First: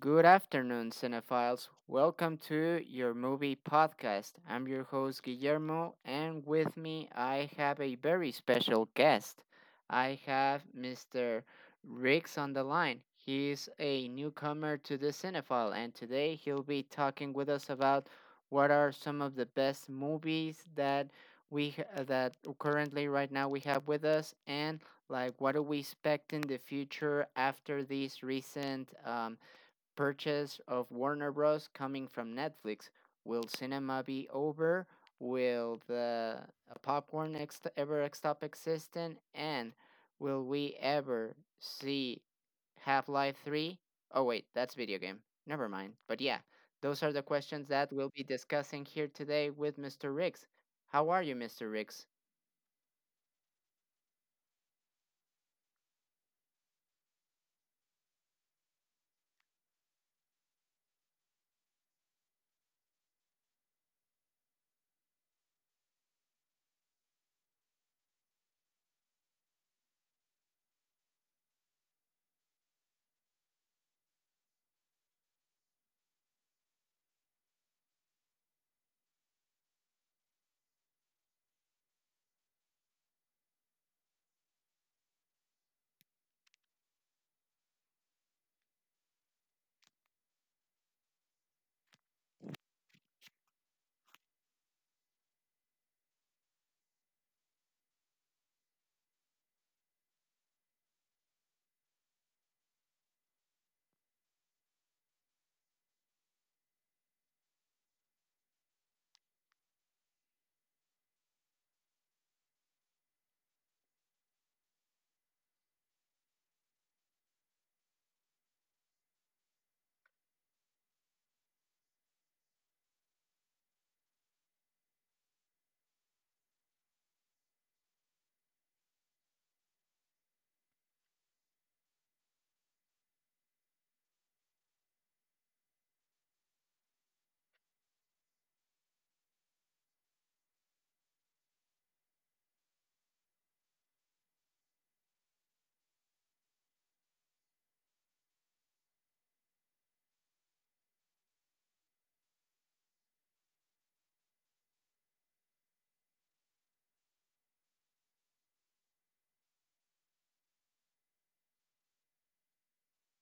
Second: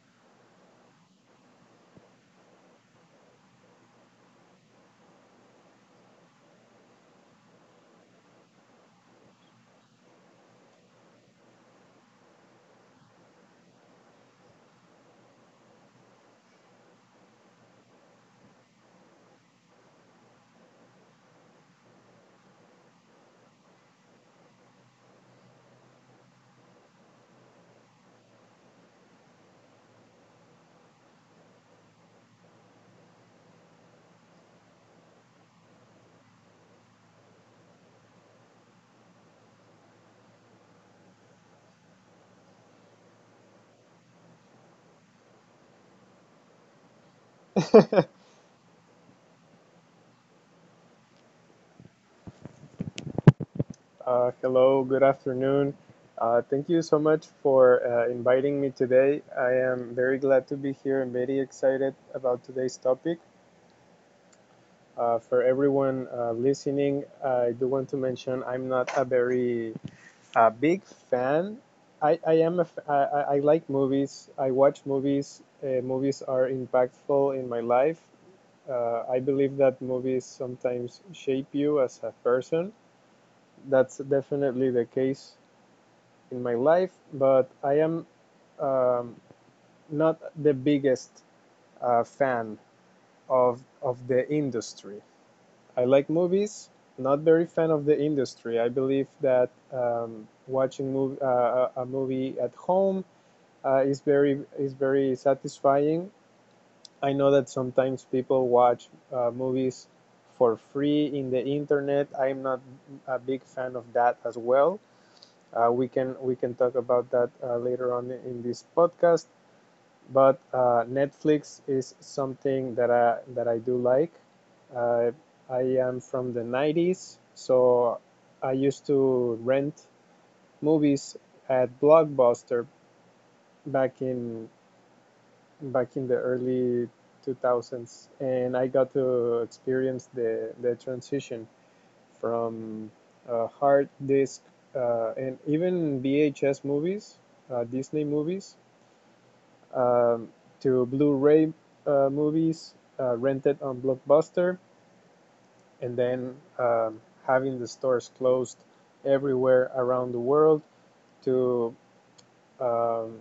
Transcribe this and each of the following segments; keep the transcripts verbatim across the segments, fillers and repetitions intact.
good afternoon, cinephiles. Welcome to your movie podcast. I'm your host, Guillermo, and with me I have a very special guest. I have mister Riggs on the line. He's a newcomer to the cinephile, and today he'll be talking with us about what are some of the best movies that we h- that currently right now we have with us and, like, what do we expect in the future after this recent um, purchase of Warner Bros. Coming from Netflix? Will cinema be over? Will the uh, popcorn ex- ever stop existing? And will we ever see Half Life three? Oh, wait, that's video game. Never mind. But yeah, those are the questions that we'll be discussing here today with mister Riggs. How are you, mister Riggs? Uh, hello, good afternoon. Uh, thank you so much for uh, inviting me today. I am very glad to be here and very excited about today's topic. Uh, for everyone uh, listening, I do want to mention I'm not a very uh, big fan. I, I am a f- I, I I like movies. I watch movies. Uh, movies are impactful in my life. Uh, I believe that movies sometimes shape you as a person, that's definitely the case in my life, but I am um, not the biggest uh, fan of of the industry. I like movies, not very fan of the industry. I believe that um, watching mov- uh, a movie at home uh, is very is very satisfying. I know that sometimes people watch uh, movies for free in the internet. I'm not a big fan of that as well. Uh, we can we can talk about that uh, later on in this podcast. But uh, Netflix is something that I that I do like. Uh, I am from the nineties, so I used to rent movies at Blockbuster back in back in the early two thousands, and I got to experience the the transition from uh, hard disk uh, and even V H S movies, uh, Disney movies, um, to Blu-ray uh, movies uh, rented on Blockbuster, and then um, having the stores closed everywhere around the world to um,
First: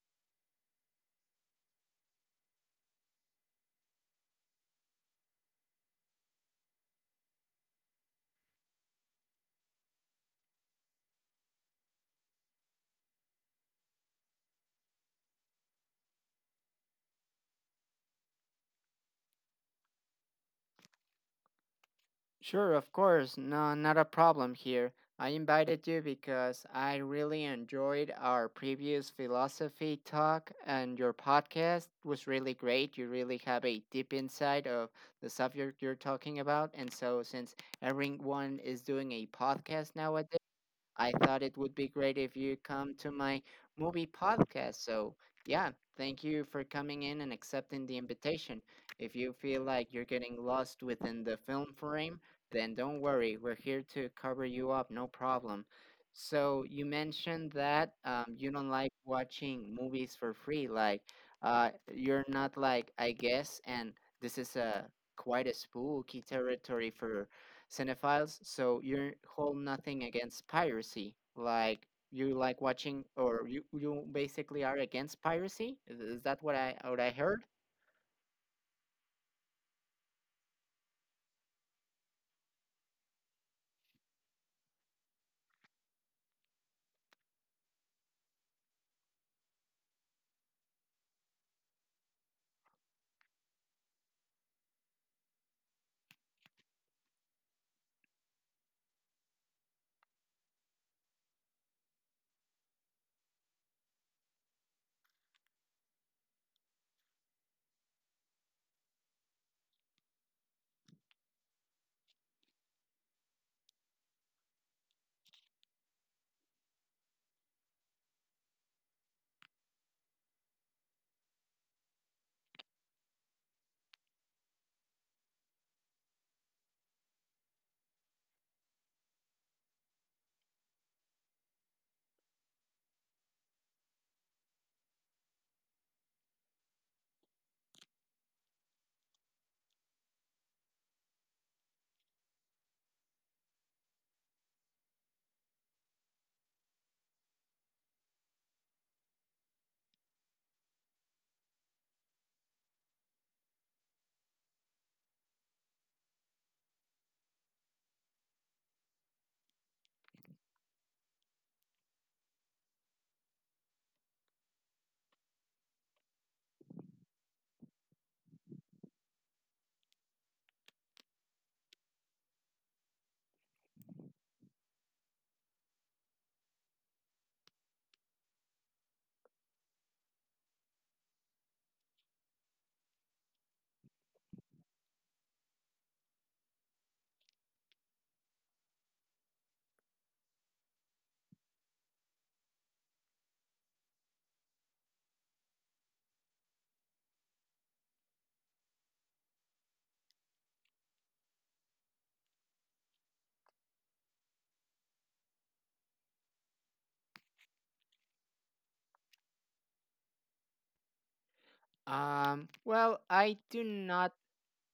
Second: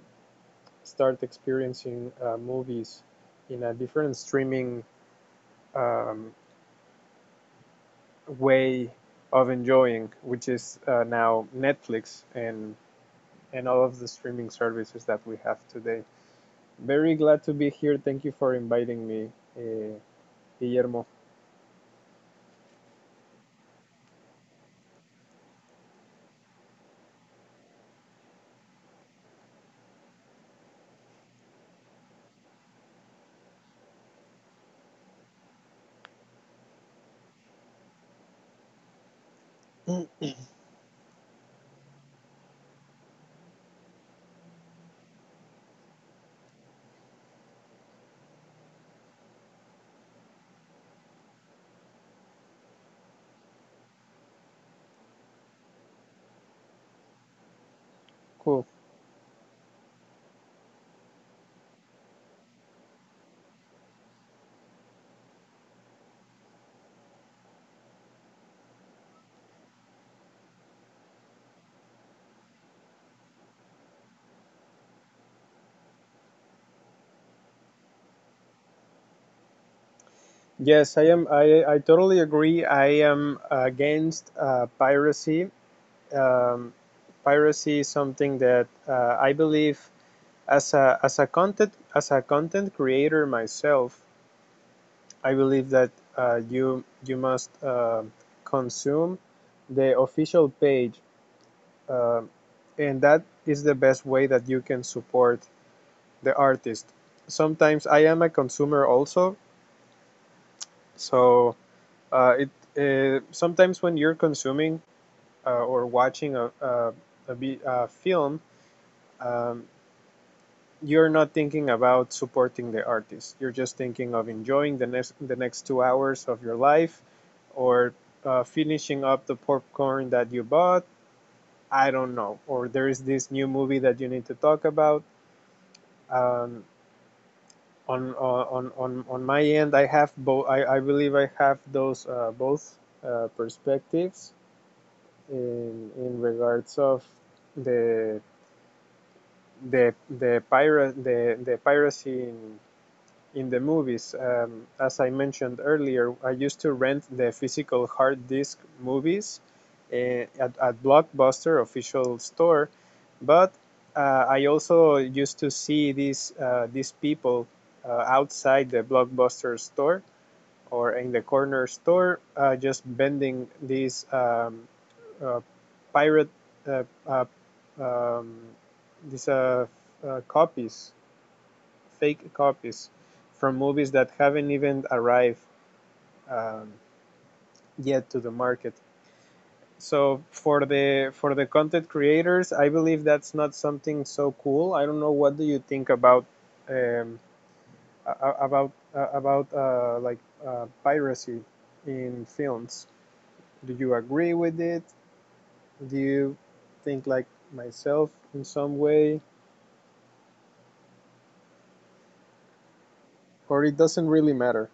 start experiencing uh, movies in a different streaming um, way of enjoying, which is uh, now Netflix and and all of the streaming services that we have today. Very glad to be here. Thank you for inviting me, uh, Guillermo. Sure, of course. No, not a problem here. I invited you because I really enjoyed our previous philosophy talk, and your podcast was really great. You really have a deep insight of the subject you're talking about. And so, since everyone is doing a podcast nowadays, I thought it would be great if you come to my movie podcast. So, yeah, thank you for coming in and accepting the invitation. If you feel like you're getting lost within the film frame, then don't worry. We're here to cover you up, no problem. So, you mentioned that um, Cool. you don't like watching movies for free. Like, uh, you're not, like, I guess, and this is a quite a spooky territory for cinephiles, so you hold nothing against piracy. Like you like watching, or you you basically are against piracy. Is, is that what I what I heard? Yes, I am. I, I totally agree. I am against uh, piracy. Um, Piracy is something that uh, I believe as a as a content as a content creator myself. I believe that uh, you you must uh, consume the official page. Um, and that is the best way that you can support the artist. Sometimes I am a consumer also, so uh, it uh, sometimes when you're consuming uh, or watching a, a, a, a film, um, you're not thinking about supporting the artist. You're just thinking of enjoying the next the next two hours of your life, or uh, finishing up the popcorn that you bought. I don't know. Or there is this new movie that you need to talk about. Um, on uh, on on on my end, i have both I, I believe I have those uh, both uh, perspectives in in regards of the the the pirate the the piracy in in the movies. Um, as I mentioned earlier, I used to rent the physical hard disk movies uh, at, at Blockbuster official store, but uh, I also used to see these uh, these people uh, outside the Blockbuster store or in the corner store uh, just vending these um, uh, pirate uh, uh, um, these uh, uh, copies, fake copies from movies that haven't even arrived um, yet to the market. So for the for the content creators, I believe that's not something so cool. I don't know what do you think about um, about uh, about uh, like uh, piracy in films. Do you agree with it? Do you think like myself in some way, Um. Well, I do or it doesn't not. really matter?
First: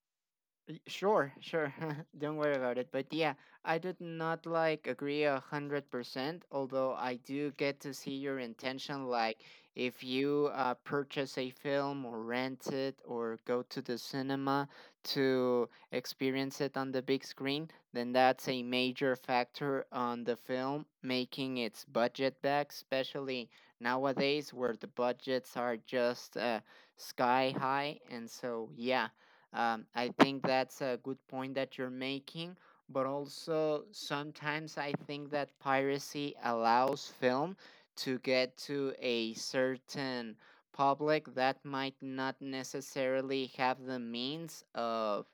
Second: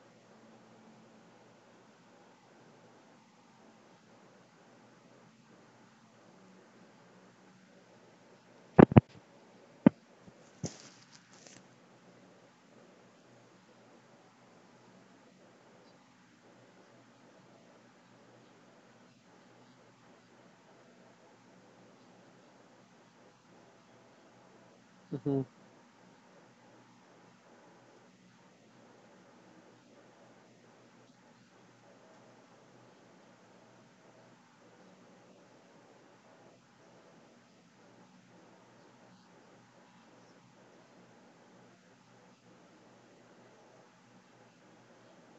Y- Sure, sure. Don't worry about it. But yeah, I did not like agree a hundred percent. Although I do get to see your intention, like if you uh, purchase a film or rent it or go to the cinema to experience it on the big screen, then that's a major factor on the film making its budget back, especially nowadays where the hmm budgets are just uh, sky high. And so yeah. Um, I think that's a good point that you're making, but also sometimes I think that piracy allows film to get to a certain public that might not necessarily have the means of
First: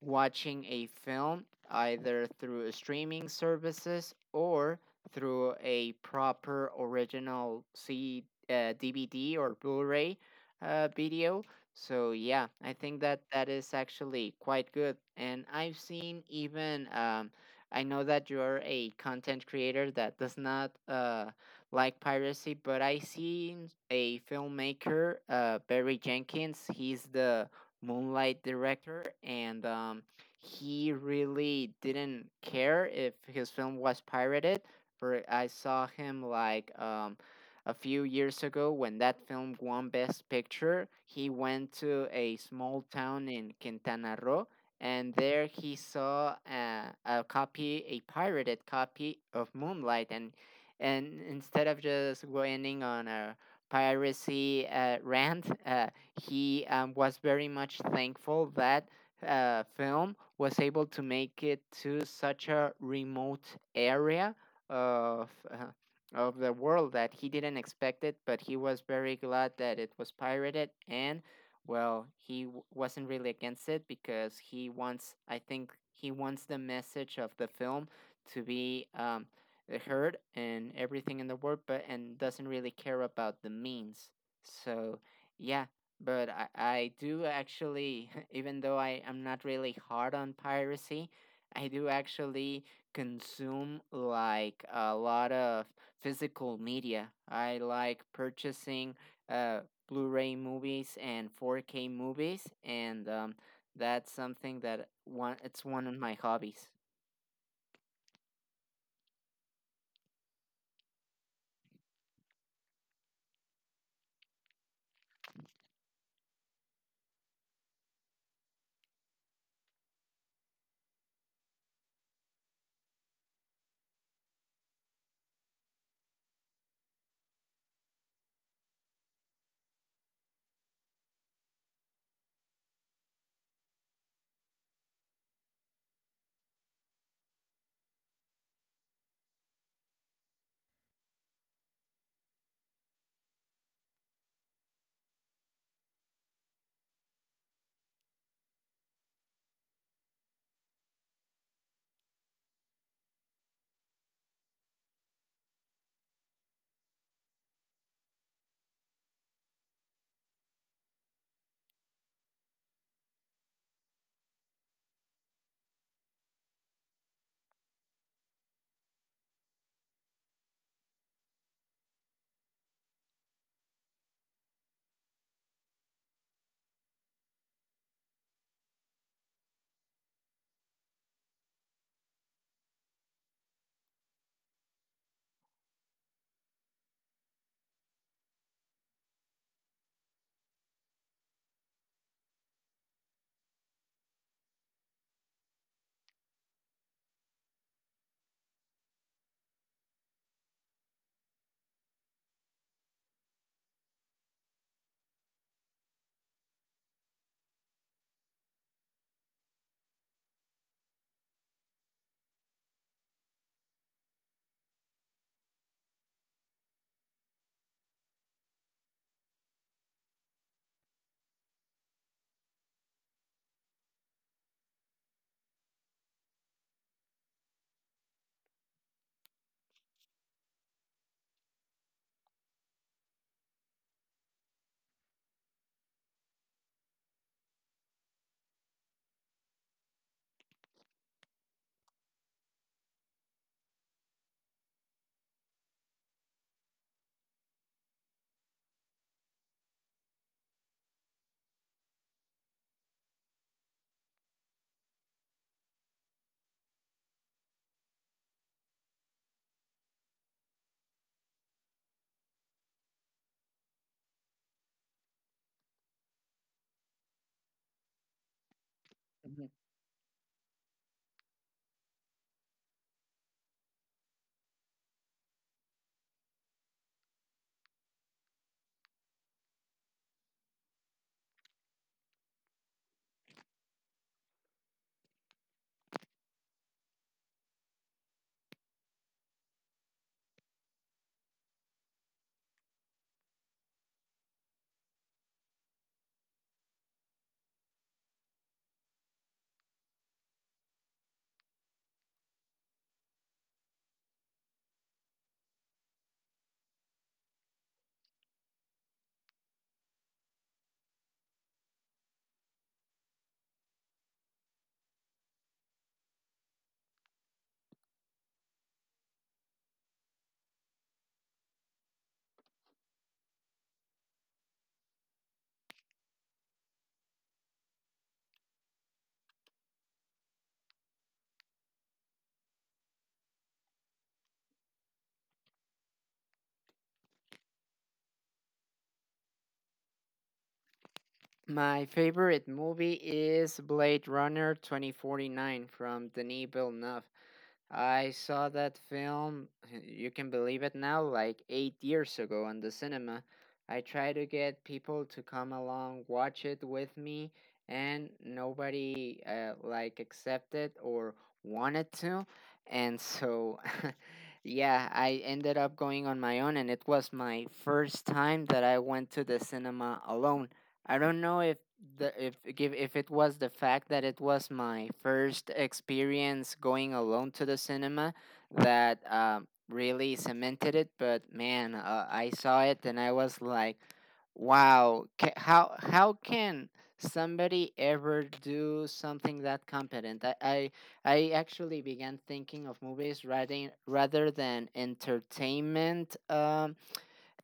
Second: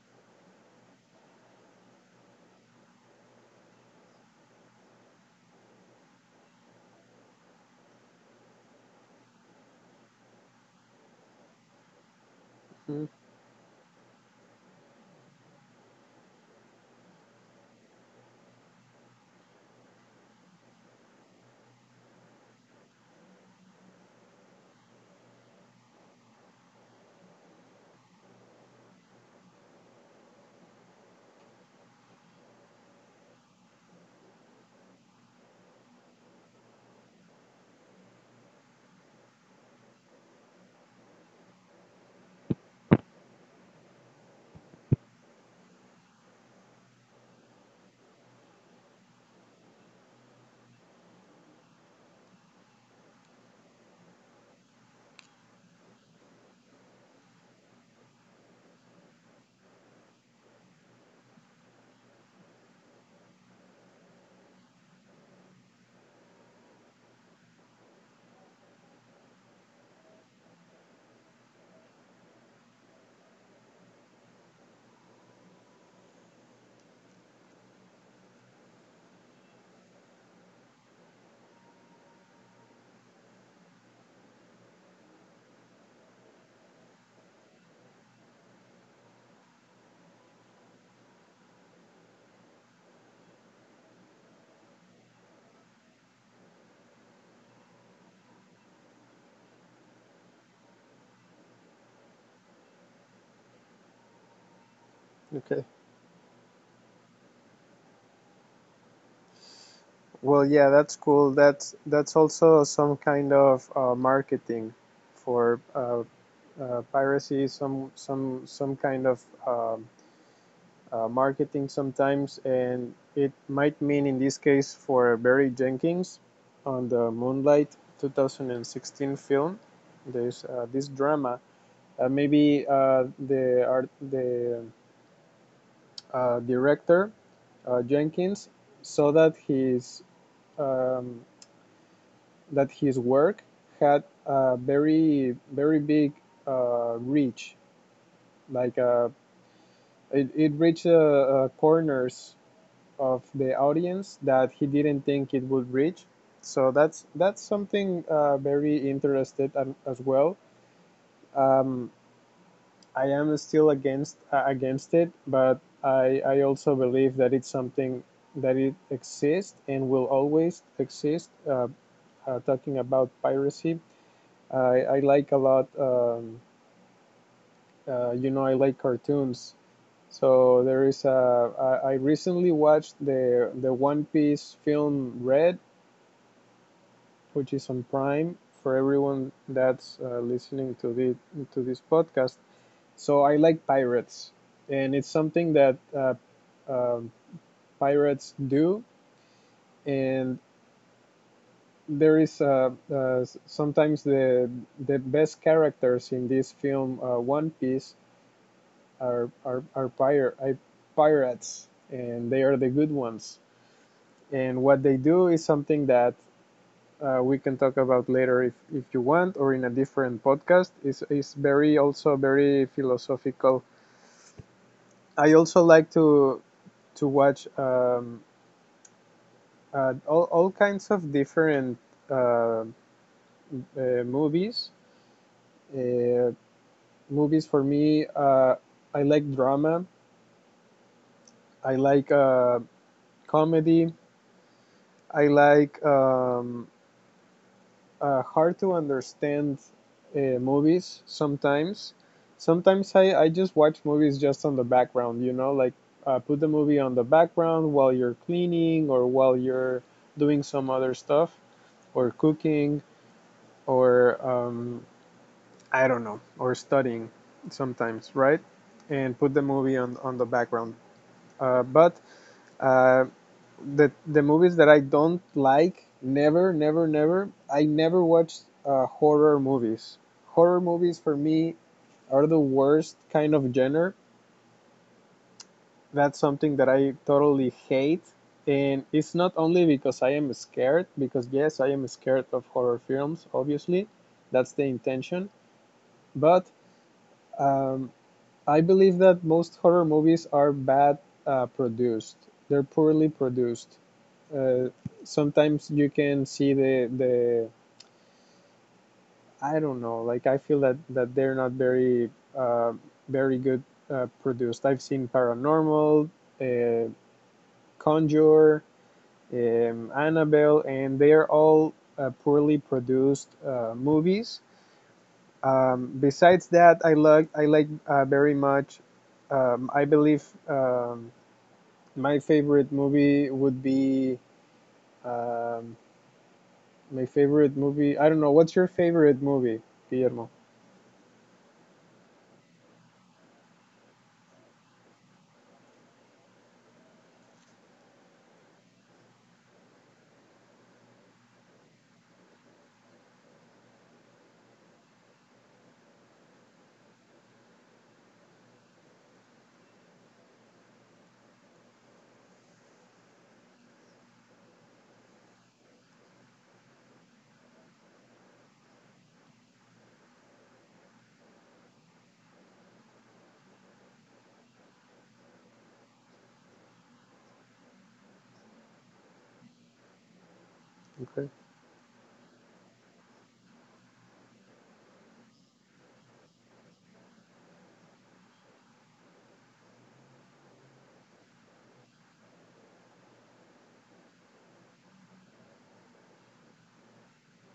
watching a film either through streaming services or through a proper original C uh, D V D or Blu-ray uh, video, so yeah, I think that that is actually quite good. And I've seen, even, um, I know that you're a content creator that does not uh, like piracy, but I seen a filmmaker, uh, Barry Jenkins. He's the Moonlight director, and um, he really didn't care if his film was pirated. For I saw him, like, um, a few years ago when that film won Best Picture. He went to a small town in Quintana Roo, and there he saw a, a copy, a pirated copy of Moonlight, and and instead of just going on a piracy uh, rant, uh, he um, was very much thankful that uh, film was able to make it to such a remote area of uh, of the world that he didn't expect it, but he was very glad that it was pirated. And, well, he w- wasn't really against it because he wants, I think, he wants the message of the film to be um, heard and everything in the world, but and doesn't really care about the means. So yeah. But I, I do actually, even though I am not really hard on piracy, I do actually consume like a lot of physical media. I like purchasing uh, Blu-ray movies and four K movies, and um, that's something that one Okay. it's one of my hobbies. Well, yeah, that's cool. That's that's also some kind of uh, marketing for uh, uh, piracy. Some some some kind of um uh, marketing sometimes, and it might mean in this case for Barry Jenkins on the Moonlight two thousand sixteen film. There's uh, this drama. Uh, maybe uh, the art the uh, director uh, Jenkins saw that his um, that his work had a very very big uh, reach. Like uh, it, it reached uh, uh, corners of the audience that he didn't think it would reach. So that's that's something uh, very interested um, as well. Um, I am still against uh, against it, but I, I also believe that it's something that it exists and will always exist. Uh, uh, talking about piracy, I, I like a lot. Um, uh, you know, I like cartoons. So there is a. I, I recently watched the the One Piece film Red, which is on Prime for everyone that's uh, listening to the to this podcast. So I like pirates, and it's something that uh, um pirates do. And there is uh, uh, sometimes the the best characters in this film uh, One Piece are are, are pirate pirates, and they are the good ones. And what they do is something that uh, we can talk about later, if, if you want, or in a different podcast. is is very also very philosophical. I also like to to watch um, uh, all all kinds of different uh, uh, movies. Uh, Movies for me, uh, I like drama. I like uh, comedy. I like um, uh, hard to understand uh, movies sometimes. Sometimes I, I just watch movies just on the background, you know, like uh, put the movie on the background while you're cleaning or while you're doing some other stuff or cooking or um, I don't know, or studying sometimes, right? And put the Mhm. movie on, on the background. Uh, but uh, the the movies that I don't like, never, never, never. I never watched uh, horror movies. Horror movies for me are the worst kind of genre. That's something that I totally hate, and it's not only because I am scared. Because yes, I am scared of horror films. Obviously, that's the intention. But um, I believe that most horror movies are bad uh, produced. They're poorly produced. uh, Sometimes you can see the the I don't know. Like I feel that that they're not very uh, very good uh, produced. I've seen Paranormal, uh, Conjure, um, Annabelle, and they are all uh, poorly produced uh, movies. Um, besides that, I like I like uh, very much. Um, I believe um, my favorite movie would be um, My favorite movie, I don't know. What's your favorite movie, Guillermo? My favorite movie is Blade Runner twenty forty-nine from Denis Villeneuve. I saw that film, you can believe it now, like eight years ago in the cinema. I tried to get people to come along, watch it with me, and nobody uh, like accepted or wanted to. And so, yeah, I ended up going on my own, and it was my first time that I went to the cinema alone. I don't know if the if give if it was the fact that it was my first experience going alone to the cinema that um, really cemented it, Okay. but, man, uh, I saw it and I was like, wow, ca- how how can somebody ever do something that competent? I I, I actually began thinking of movies rather rather than entertainment. Um,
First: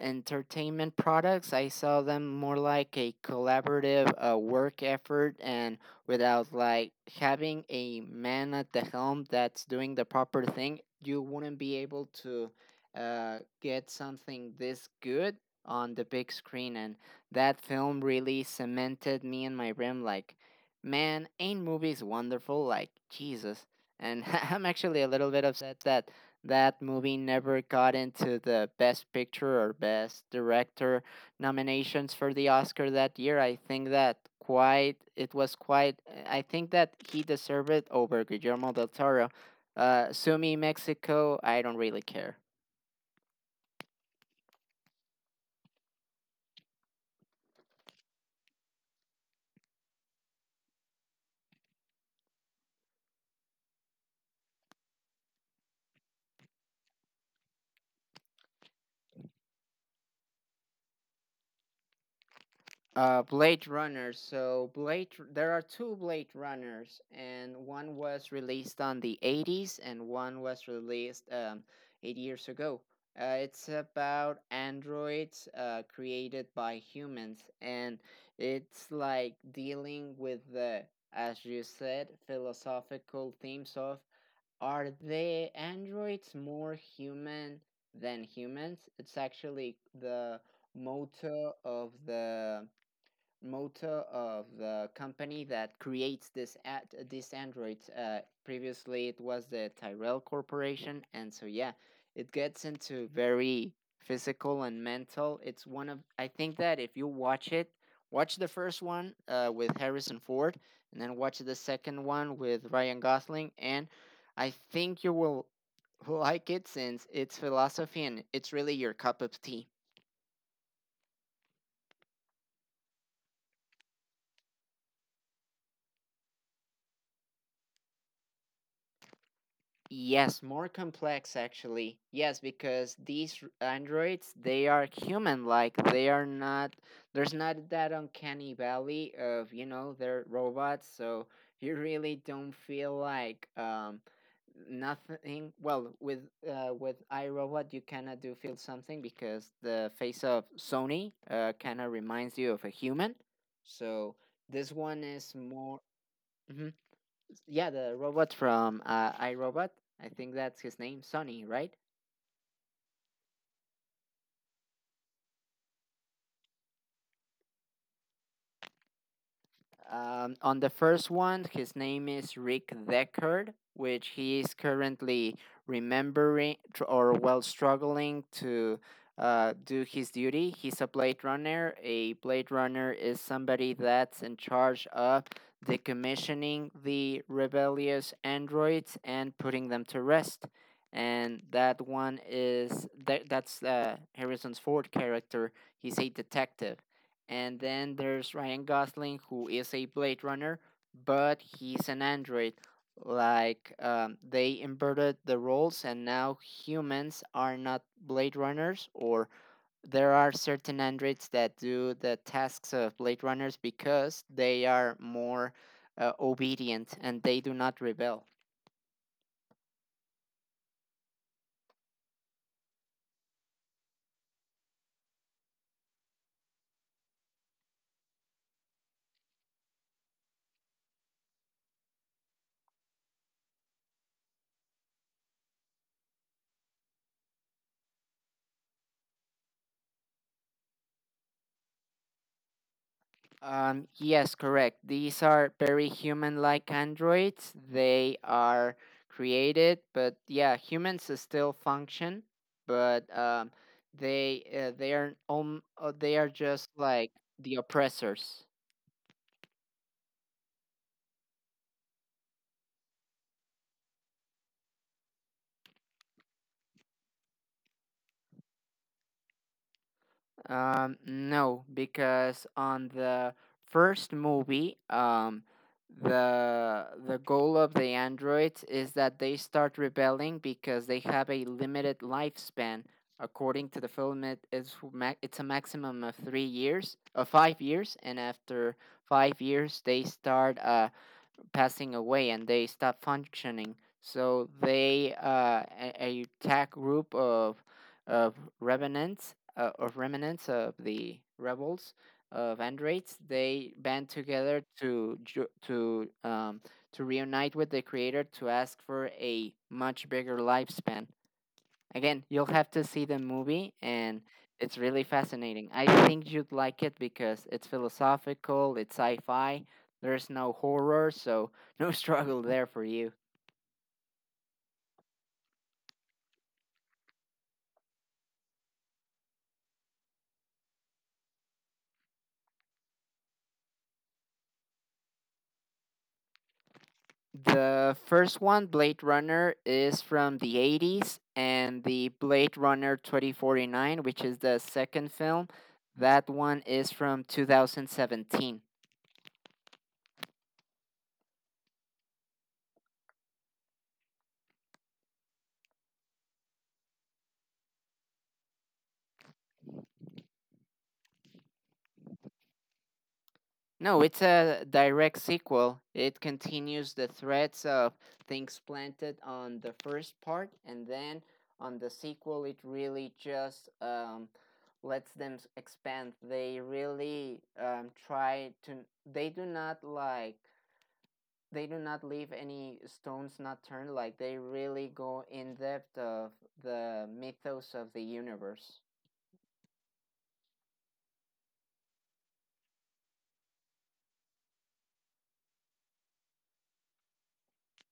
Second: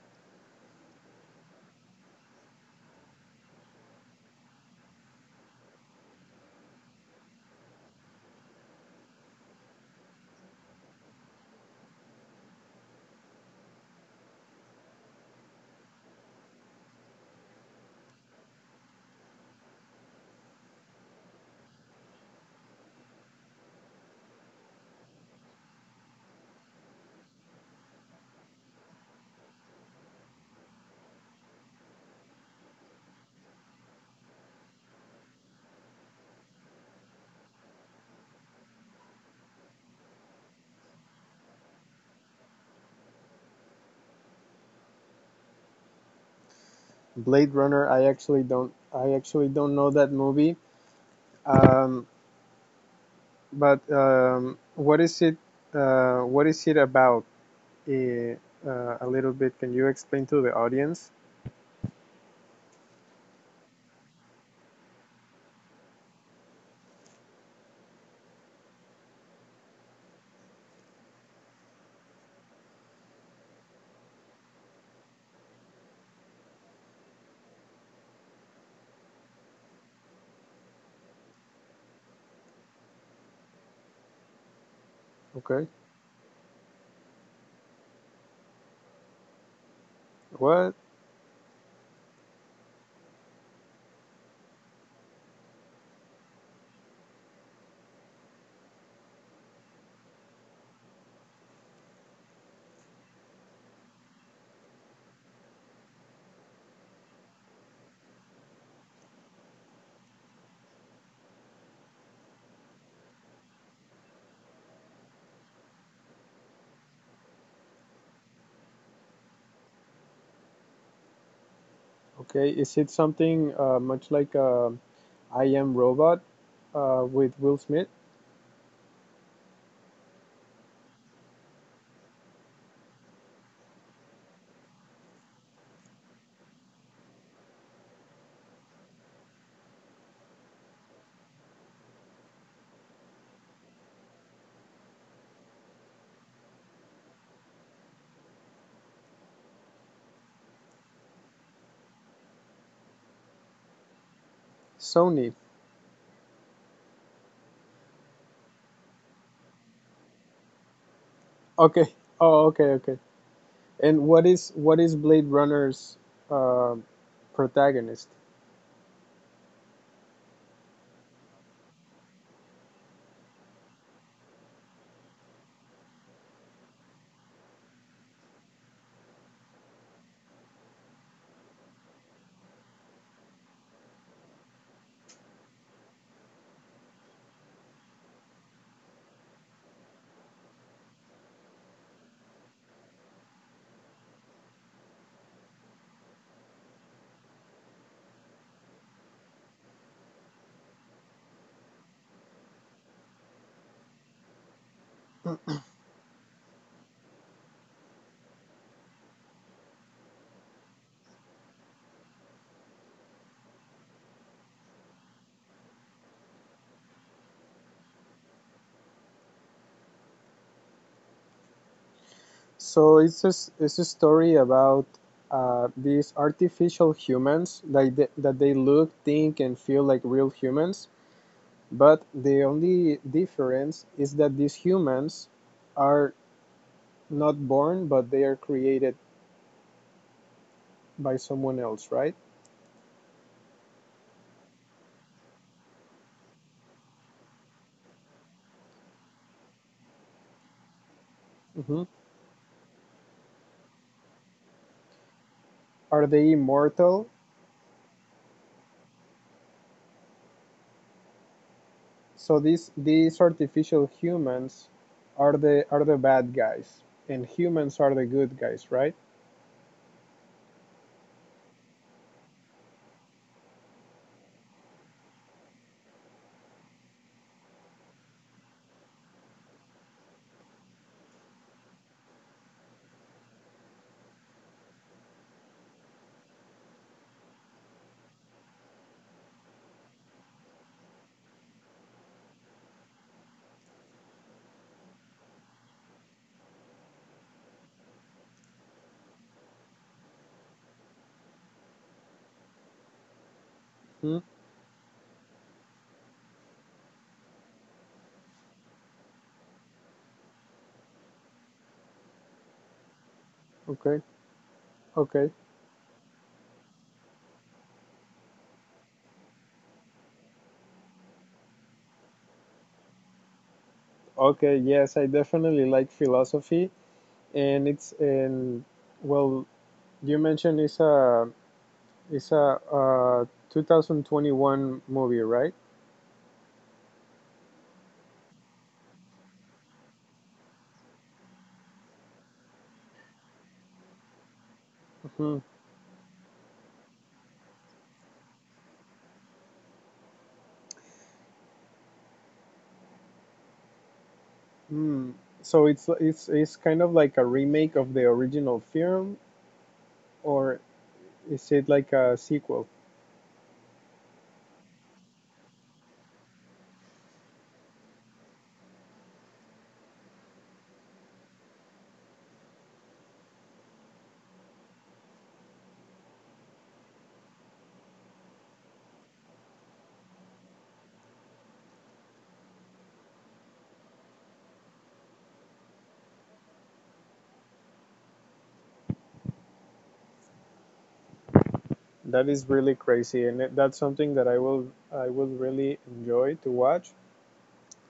Entertainment products. I saw them more like a collaborative uh, work effort, and without like having a man at the helm that's doing the proper thing, you wouldn't be able to uh, get something this good on the big screen. And that film really cemented me in my rim, like, man, ain't movies wonderful? Like, Jesus. And I'm actually a little bit upset that that movie never got into the Best Picture or Best Director nominations for the Oscar that year. I think that quite it was quite. I think that he deserved it over Guillermo del Toro. Uh, Sumi Mexico. I don't really care. Blade Runner. I actually don't. I actually don't know that movie. Um, but um, what is it? Uh, what is it about? Eh, Uh, a little bit. Can you explain to the audience? Uh, Blade Runner. So Blade, there are two Blade Runners, and one was released on the eighties, and one was released um, eight years ago. Uh, it's about androids uh, created by humans, and it's like dealing with the, as you said, philosophical themes of are the Okay. androids more human than humans? It's actually the What? motto of the motto of the company that creates this at this Android. Uh, previously, it was the Tyrell Corporation, and so yeah, it gets into very physical and mental. It's one of, I think that, if you watch it, watch the first one uh, with Harrison Ford, and then watch the second one with Ryan Gosling, and I think you will like it since it's philosophy and it's really your cup of tea. Okay. Is it something uh, much like uh, I Am Robot uh, with Will Smith? Yes, more complex actually. Yes, because these r- androids, they are human-like. They are not, there's not that uncanny valley of, you know, they're robots, so you really don't feel like um nothing. Well, with uh with iRobot, you cannot do feel something because the face of Sony uh kind of reminds you of a human. So this one Sony. is more. Hmm, yeah, the robot from uh, iRobot. I think that's his name, Sonny, Okay. right? Oh, okay, okay. And what is what is Blade Runner's uh, protagonist? Um, on the first one, his name is Rick Deckard, which he is currently remembering tr- or, well, struggling to uh, do his duty. He's a Blade Runner. A Blade Runner is somebody that's in charge of decommissioning the rebellious androids and putting them to rest. And that one is that that's uh, Harrison Ford character. He's a detective, and then there's Ryan Gosling, who is a Blade Runner, but he's an android. Like, um, they inverted the roles, and now humans are not Blade Runners, or there are certain androids that do the tasks of Blade Runners because they are more uh, obedient and they do not rebel. So it's a, s- it's a story about uh, these artificial humans that they, that they look, think, and feel like real humans. But the only difference is that these humans are not born, but they are created by someone else, right? Um, yes, correct. These are very human-like androids. They are created, but yeah, humans s- still hmm function, but um, they uh, they are um, uh, Are they are they just like immortal? the oppressors. So these these artificial humans are the are the bad guys, and humans are the good guys, right? Um, no, because on the first movie, um, the the goal of the androids is that they start rebelling because they have a limited lifespan. According to the film, it is ma- it's a maximum of three years, of five years, and after five years, they start uh, passing away and they stop functioning. So they, uh, a, a attack group of of revenants, uh, of remnants of the rebels of Andrates. They band Hmm? together to ju- to um, to reunite with the creator to ask for a much bigger lifespan. Again, you'll have to see the movie, Okay, and it's really okay, fascinating. I think you'd like it because it's philosophical, it's sci fi, there's no horror, so no struggle there for you. okay. Yes, I definitely like philosophy, and it's and well, you mentioned it's a it's a uh, two thousand twenty-one movie, right? The first one, Blade Runner, is from the eighties, and the Blade Runner twenty forty-nine, which is the second hmm film, that one is from twenty seventeen. Hmm. So it's it's it's kind of like a remake of the original film, or is it like a sequel? No, it's a direct sequel. It continues the threads of things planted on the first part, and then on the sequel, it really just um, lets them s- expand. They really um, try to. They do not like. They do not leave any stones not turned. Like they really go in depth of the mythos of the universe. That is really crazy, and it- that's something that I will I will really enjoy to watch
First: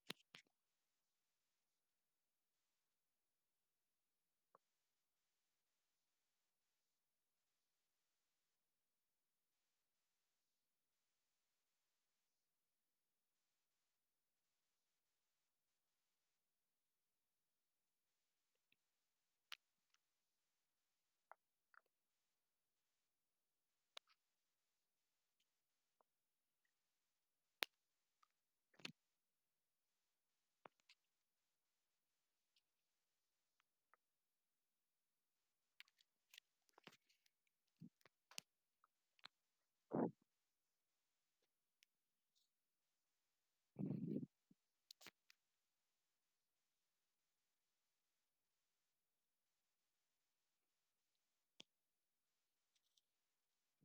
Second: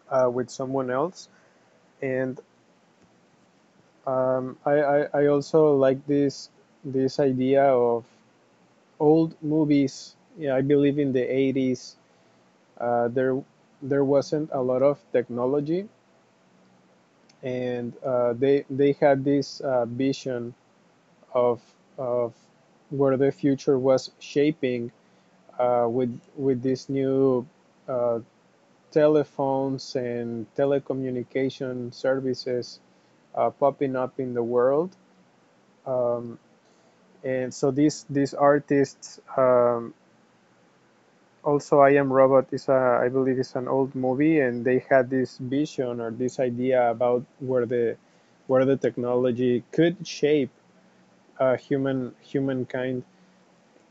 uh, with someone else. And um, I, I I also like this this idea of old movies. Yeah, I believe in the eighties. Uh, there there wasn't a lot of technology, and uh, they they had this uh, vision of of where the future was shaping uh, with with this new uh, telephones and telecommunication services uh, popping up in the world. Um, and so these these artists, um, also I Am Robot is a, I believe it's an old movie, and they had this vision or this idea about where the where the technology could shape uh, human humankind.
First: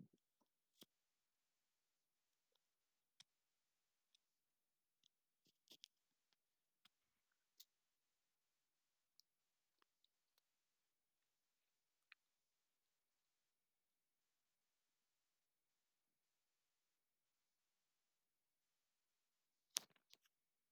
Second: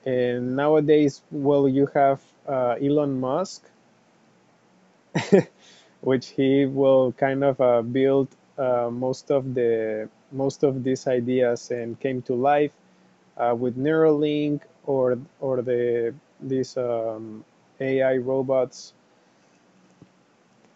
And nowadays, well, you have uh, Elon Musk, which he will kind of uh, build uh, most of the most of these ideas and came to life uh, with Neuralink or or the these um, A I robots,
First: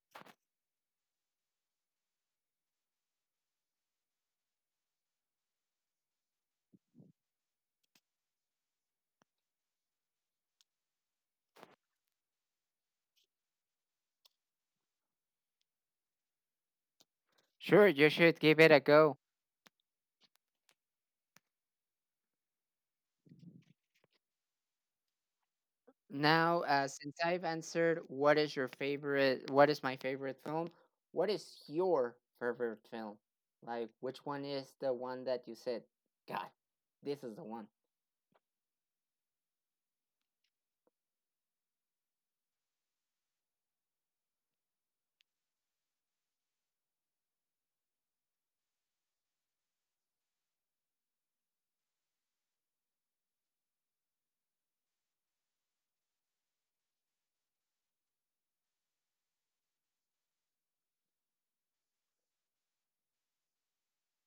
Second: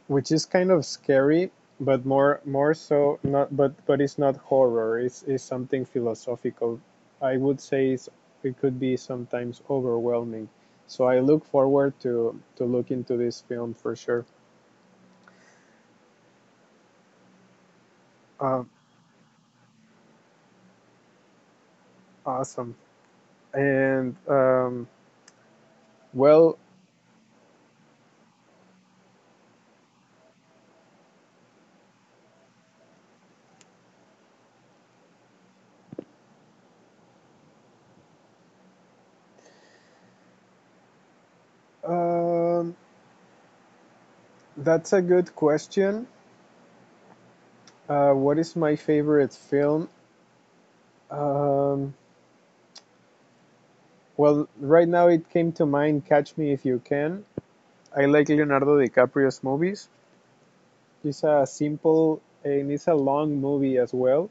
which is kind of scary, but more more so not but but it's not horror. It's it's something philosophical. I would say it's, it could be sometimes overwhelming. So I look forward to to look into this film for sure. Sure, you should give Um, it a go. Awesome. And um, well, Now, uh, since I've answered what is your favorite, what is my favorite film, what is your favorite film? Like, which one is the one that you said, God, this is the one? um, that's a good question. Uh, what is my favorite film? Um, well, right now it came to mind Catch Me If You Can. I like Leonardo DiCaprio's movies. It's a simple and it's a long movie as well,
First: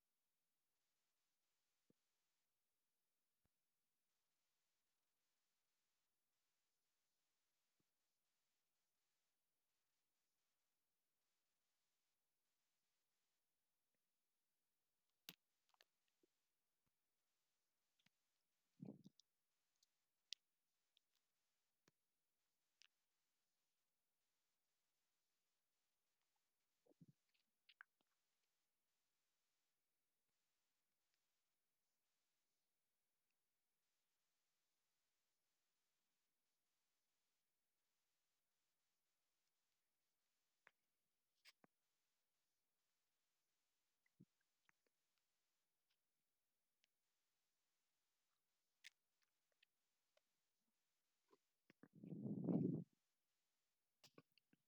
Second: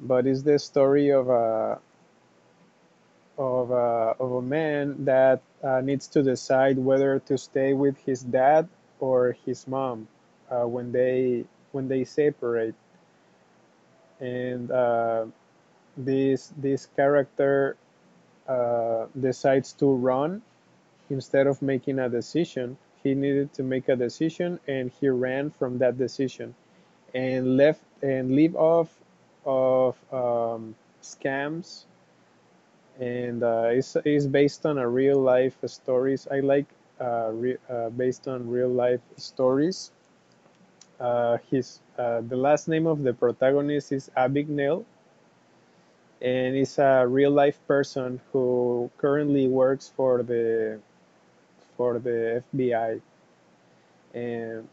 but it's the story of a of a, of a man that uh, needs to decide whether to stay with his dad or his mom uh, when they when they separate. and uh, this this character uh, decides to run instead of making a decision. He needed to make a decision, and he ran from that decision and left and leave off of um, scams. And uh, it's, it's based on a real life stories. I like uh, re- uh, based on real life stories. Uh, his uh, The last name of the protagonist is Abigail, and is a real life person who currently works for the for the F B I, and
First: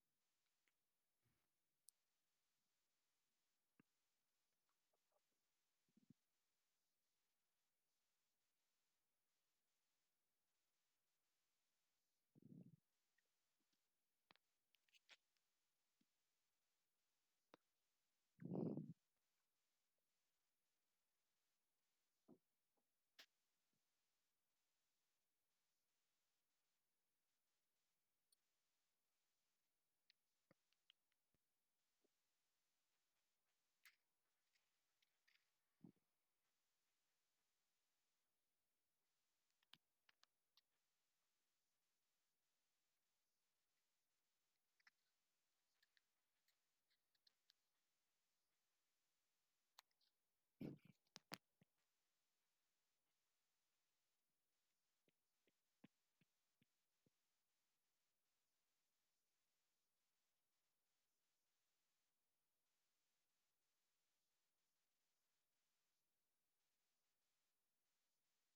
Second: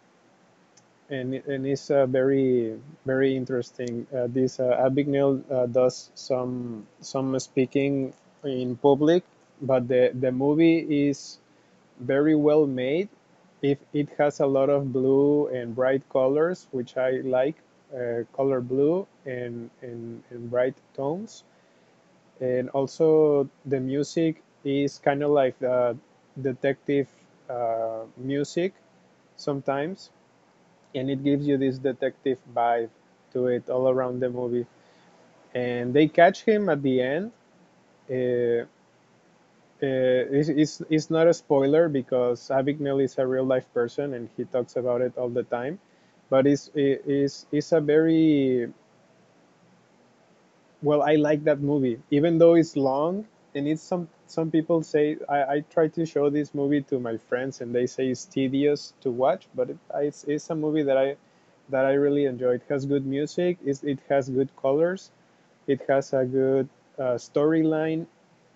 and, and it's uh, very very interesting. Uh, this uh, Abigail uh, does some some speaking in public, but the the movie is very well made. If it has a lot of blue and bright colors, which I like, uh, color blue and, and and bright tones, and also the music is kind of like the detective uh, music sometimes, and it gives you this detective vibe to it all around the movie. And they catch him at the end. Uh, uh, it's, it's, it's not a spoiler because Avignel is a real life person and he talks about it all the time. But it's, it's, it's a very Well, I like that movie, even though it's long, and it's, some some people say, I, I try to show this movie to my friends, and they say it's tedious to watch, but it, I- it's it's a movie that I that I really enjoy. It has good music, it, it has good colors, it has a good uh, storyline,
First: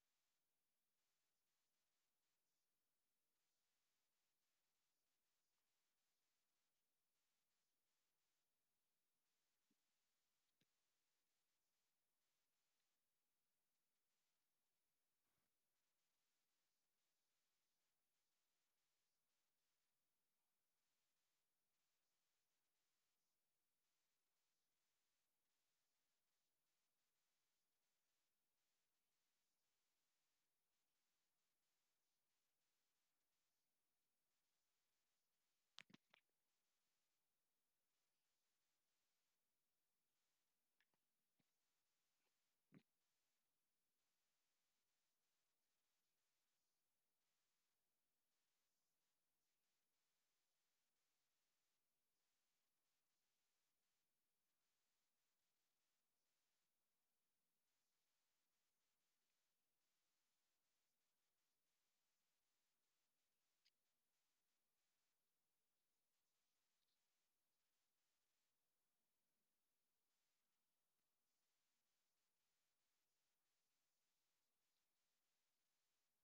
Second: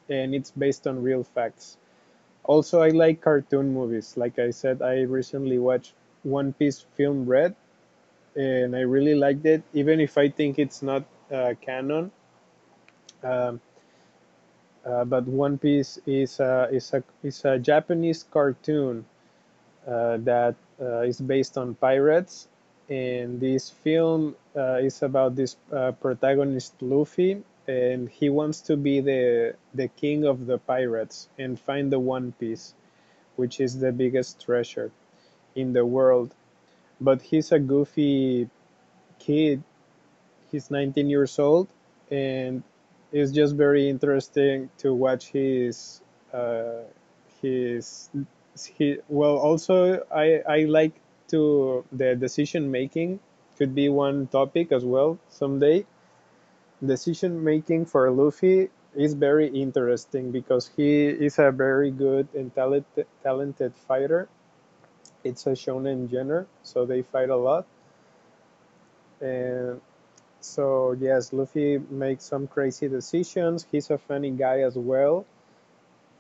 and it's based on real facts. Also, I like cartoon movies. Like I said, I recently watched One Piece Film Red, and I really liked it, even if I think it's not uh, canon. Um, Uh, but One Piece is a, is a, is a Japanese cartoon uh, that uh, is based on pirates. And this film uh, is about this uh, protagonist Luffy, and he wants to be the the king of the pirates and find the One Piece, which is the biggest treasure in the world. But he's a goofy kid. He's nineteen years old, and it's just very interesting to watch his uh, his he. Well, also I I like, to the decision making could be one topic as well someday. Decision making for Luffy is very interesting because he is a very good and talented talented fighter. It's a shonen genre, so they fight a lot, and so yes, Luffy makes some crazy decisions. He's a funny guy as well,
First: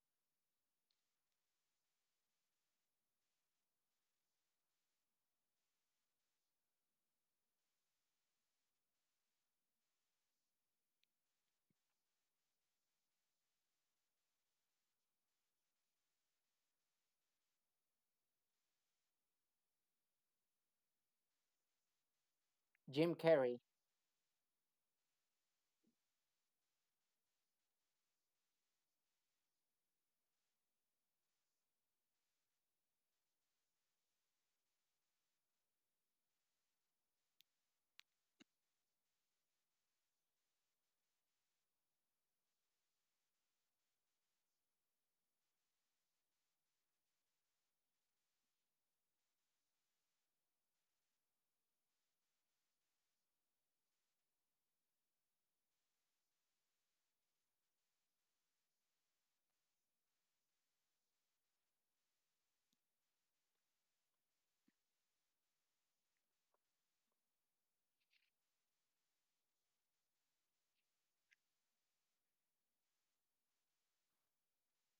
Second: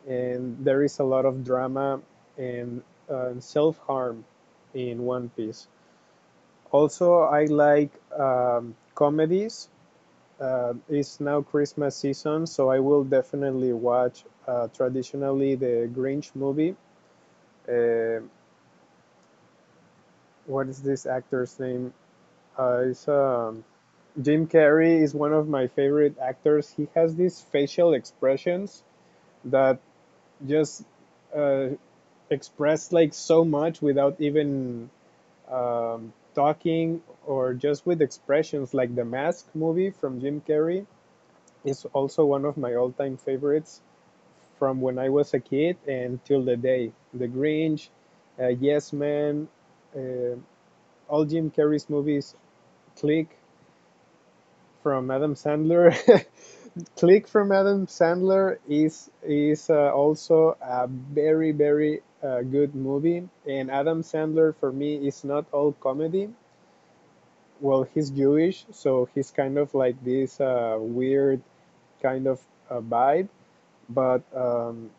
and there is a lot of drama and uh, self harm in One Piece. Also, I like um, comedies. Uh, it's now Christmas season, so I will definitely watch uh, traditionally the Grinch movie. Uh, what is this actor's name? Uh, it's Jim Carrey. um, Jim Carrey is one of my favorite actors. He has these facial expressions that just uh, express like so much without even um, talking, or just with expressions, like the Mask movie from Jim Carrey is also one of my all-time favorites from when I was a kid, and till the day, the Grinch, uh, Yes Man, uh, all Jim Carrey's movies, Click from Adam Sandler. Click from Adam Sandler is is uh, also a very very uh, good movie. And Adam Sandler for me is not all comedy. Well, he's Jewish, so he's kind of like this uh, weird kind of uh, vibe. But um,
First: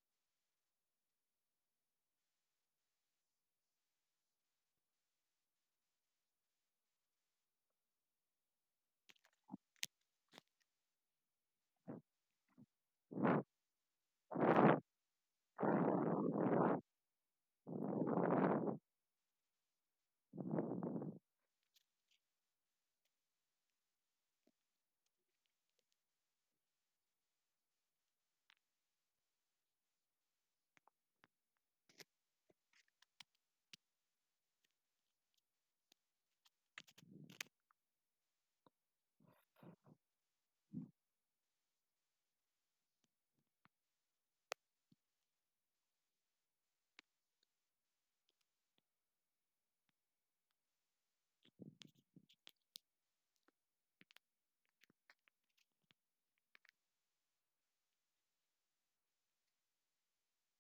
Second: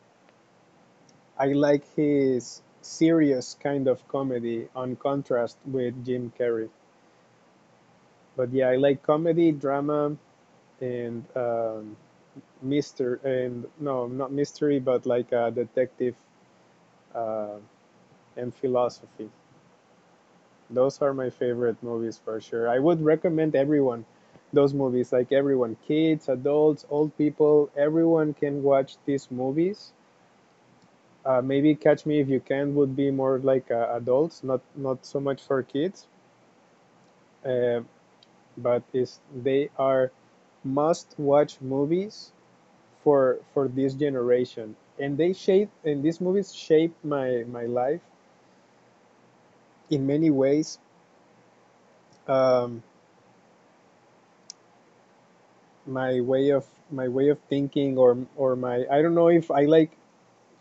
I like his serious kind of comedy on contrast with Jim Carrey. But yeah, I like comedy, drama, and um, mister, and no, not mystery, but like a detective, uh, and philosophy. Those are my favorite movies for sure. I would recommend everyone those movies. Like everyone, kids, adults, old people, everyone can watch these movies. Uh, maybe Catch Me If You Can would be more like uh, adults, not not so much for kids. Uh, but is they are must watch movies for for this generation, and they shape, and these movies shape my my life in many ways, um, my way of my way of thinking, or or my, I don't know if I like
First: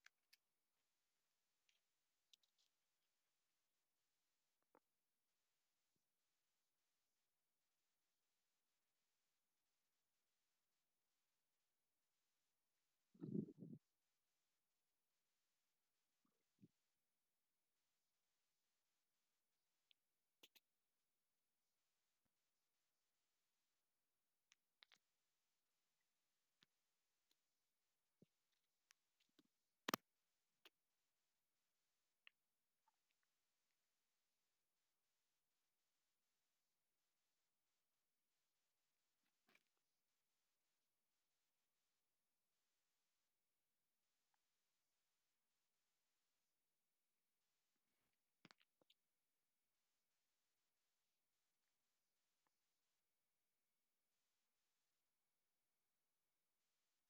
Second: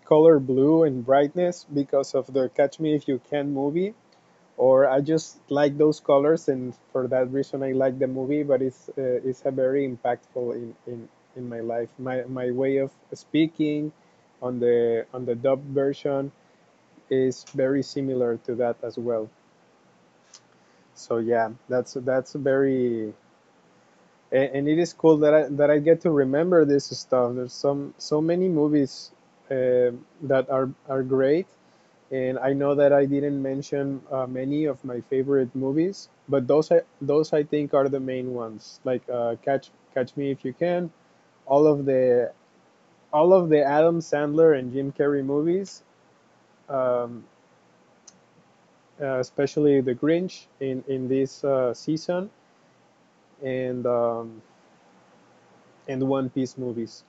color blue and brightness because of the Catch Me If You Can movie, or I just like those colors and for that reason I like the movie, but it's uh, it's a very impactful in, in in my life, my my way of speaking on the on the dub version is very similar to that as well. So yeah, that's that's very and it is cool that I that I get to remember this stuff. There's some so many movies uh, that are are great, and I know that I didn't mention uh, many of my favorite movies, but those I those I think are the main ones. Like uh, Catch Catch Me If You Can, all of the all of the Adam Sandler and Jim Carrey movies, um, uh, especially The Grinch in in this uh, season, and um, and One Piece movies,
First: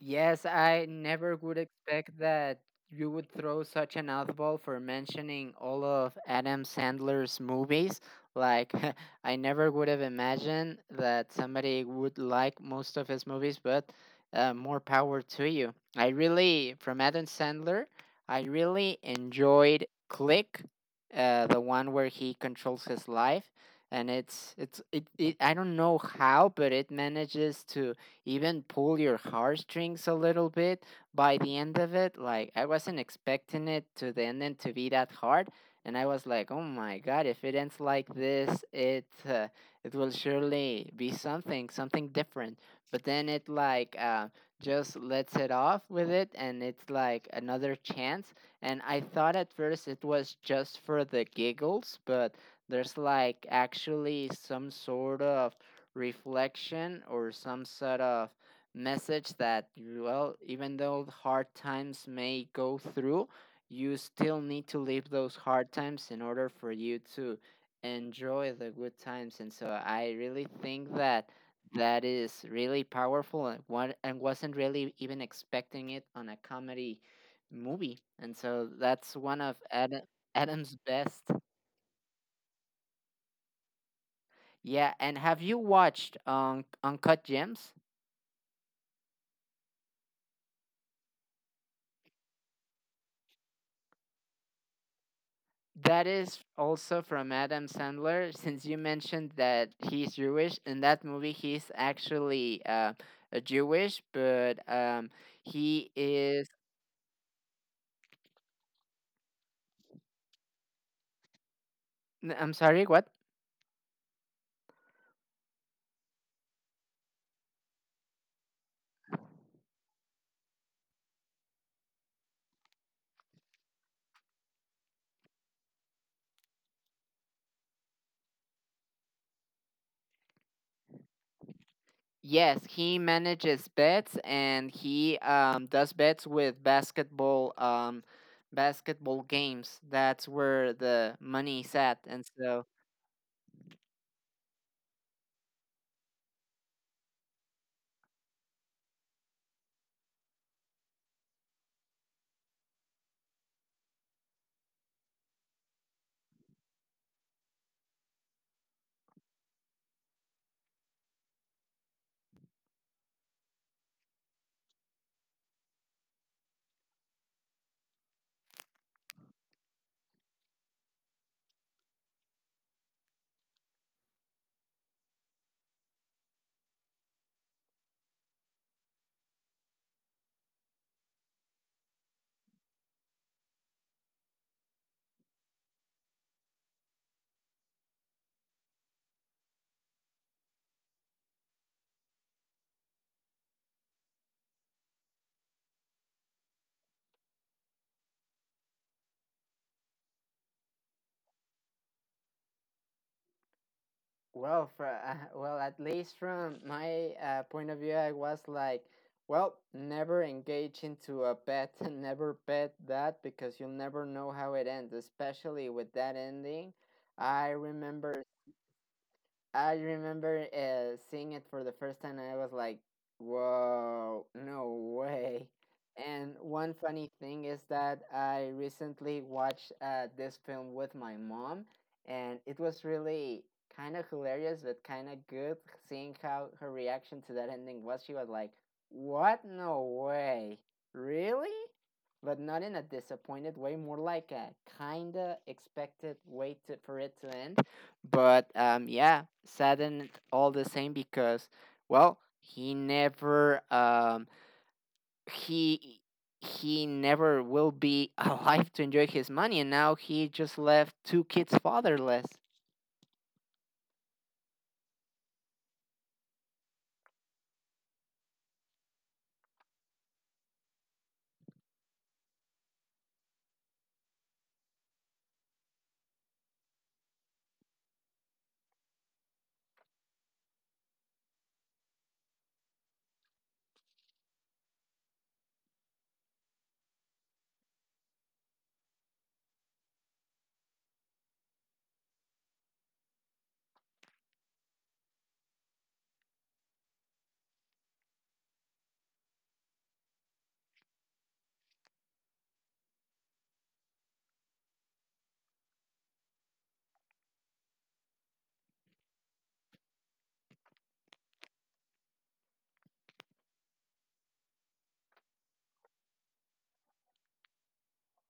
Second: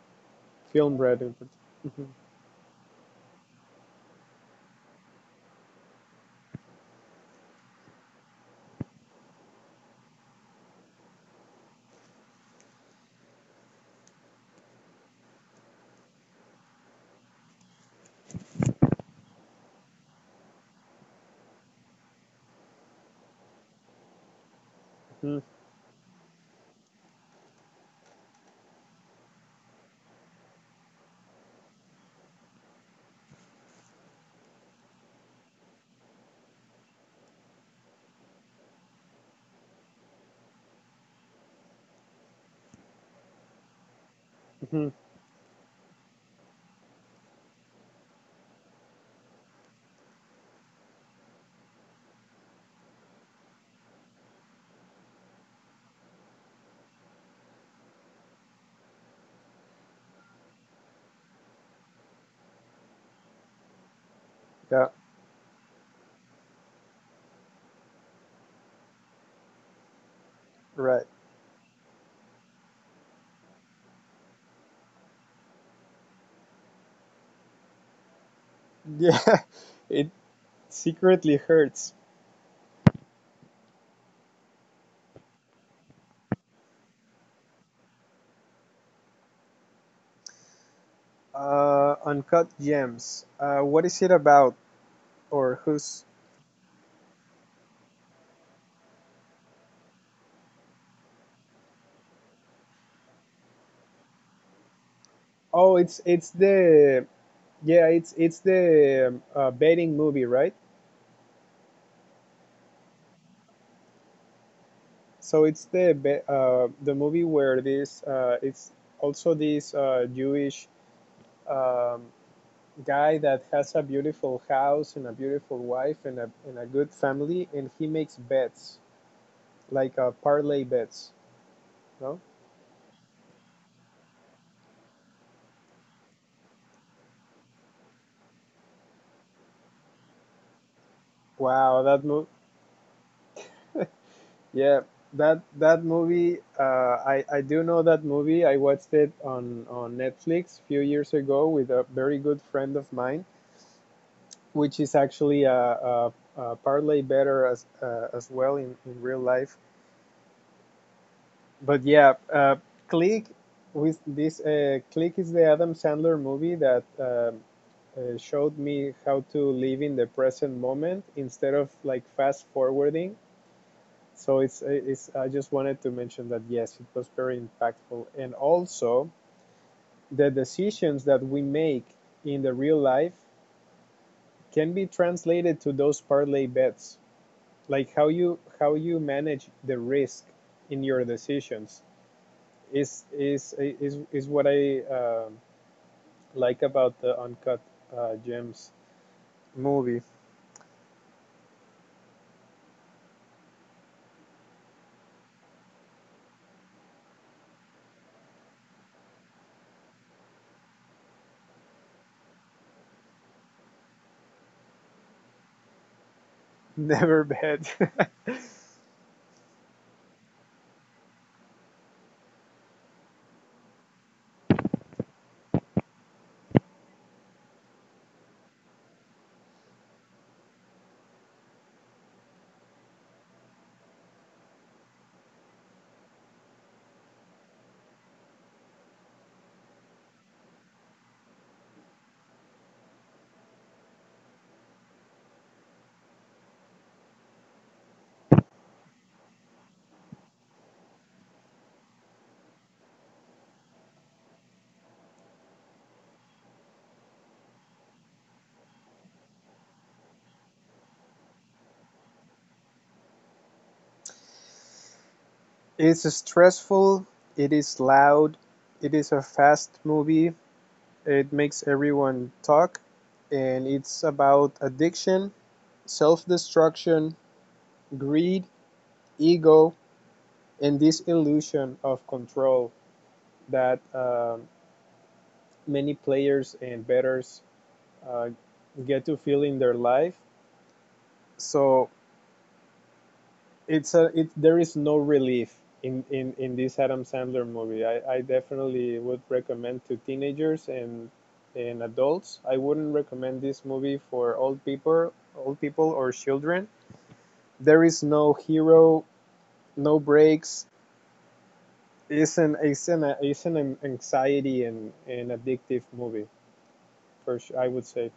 Yes, I Film Red in never would particular. expect that you would throw such an oddball for mentioning all of Adam Sandler's movies. Like, I never would have imagined that somebody would like most of his movies, but uh, more power to you. I really, from Adam Sandler, I really enjoyed Click, uh, the one where he controls his life. And it's, it's, it, it, I don't know how, but it manages to even pull your heartstrings a little bit by the end of it. Like I wasn't expecting it to the end and to be that hard, and I was like, oh my god, if it ends like this, it uh, it will surely be something something different. But then it like uh, just lets it off with it, and it's like another chance. And I thought at first it was just for the giggles, but there's like actually some sort of reflection or some sort of message that, well, even though hard times may go through, you still need to live Yeah, those hard times in order for you to enjoy the good times. And so I really think that right. that is really powerful and what and wasn't really even expecting it on a comedy movie. And so that's one of Yeah, Adam, it adam's best. secretly hurts. Yeah, and have you watched um Uncut Gems? Uh, Uncut Gems. Uh, what is it about, or That who's? is also from Adam Sandler, since you mentioned that he's Jewish. In that movie, he's actually uh, a Jewish, but um, he Oh, it's is. it's the, yeah, it's it's the um, uh, betting movie, right? n- I'm sorry, what? So it's the be- uh, the movie where this uh, it's also this uh, Jewish, um, guy that has a beautiful house and a beautiful wife and a, and a good family, and he makes bets, like a parlay bets. No. Yes, he manages bets and he um, does bets with basketball um, basketball games. That's where the money's at, Wow, and that movie. so, Yeah, that that movie, uh, I, I do know that movie. I watched it on, on Netflix a few years ago with a very good friend of mine, which is actually a, a, a parlay better, as, uh, as well, in, in real life. But yeah, uh, Click, with this uh, Click is the Adam Sandler movie that um, uh, showed me how to live in the present moment instead of like fast forwarding. So it's uh, it's I just wanted to mention that, yes, it was very impactful, and also the decisions that we make in the real life can be translated to those parlay bets, like how you how you manage the risk in your decisions is is is is what I um like about the Uncut uh, Gems movie. well, for uh, well, at least from my uh, point of view, I was like, well, never engage into a bet, never bet that because you'll never know how it ends, especially with that ending. Never I bad. remember I remember uh, seeing it for the first time, and I was like, "Whoa, no way!" And one funny thing is that I recently watched uh, this film with my mom, and it was really kind of hilarious, but kind of good seeing how her reaction to that ending was. She was like, "What? No way! Really?" But not in a disappointed way, more like a kinda expected way to, for it to end, but um, yeah, saddened all the same because, well, he never um, he he never will be alive to enjoy his money, and now he just left two kids fatherless. It's stressful. It is loud. It is a fast movie. It makes everyone talk, and it's about addiction, self-destruction, greed, ego, and this illusion of control that um many players and betters uh, get to feel in their life. So it's a it there is no relief in in in this Adam Sandler movie. I I definitely would recommend to teenagers and and adults. I wouldn't recommend this movie for old people, old people or children. There is no hero, no breaks. It's an it's an it's an anxiety and an addictive movie. For sure, I would say.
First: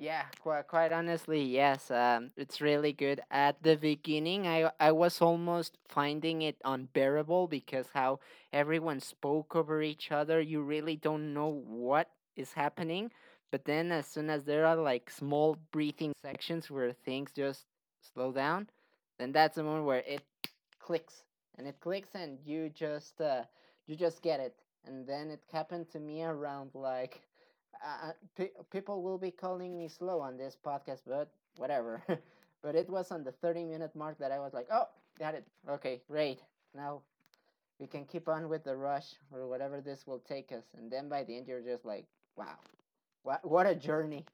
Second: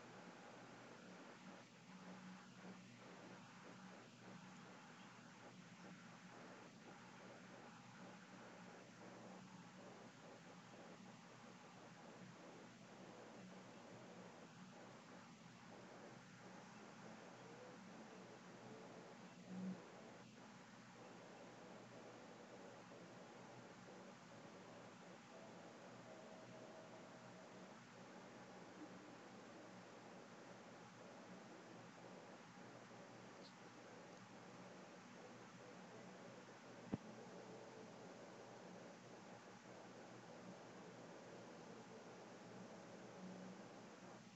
Yeah, quite, quite honestly, yes. Um, it's really good. At the beginning, I I was almost finding it unbearable because how everyone spoke over each other. You really don't know what is happening. But then, as soon as there are like small breathing sections where things just slow down, then that's the moment where it clicks and it clicks and you just uh, you just get it. And then it happened to me around like uh, pe- people will be calling me slow on this podcast, but whatever, but it was on the thirty minute mark that I was like, oh, got it, okay, great, now we can keep on with the rush or whatever this will take us. And then by the end you're just like, wow, what, what a journey.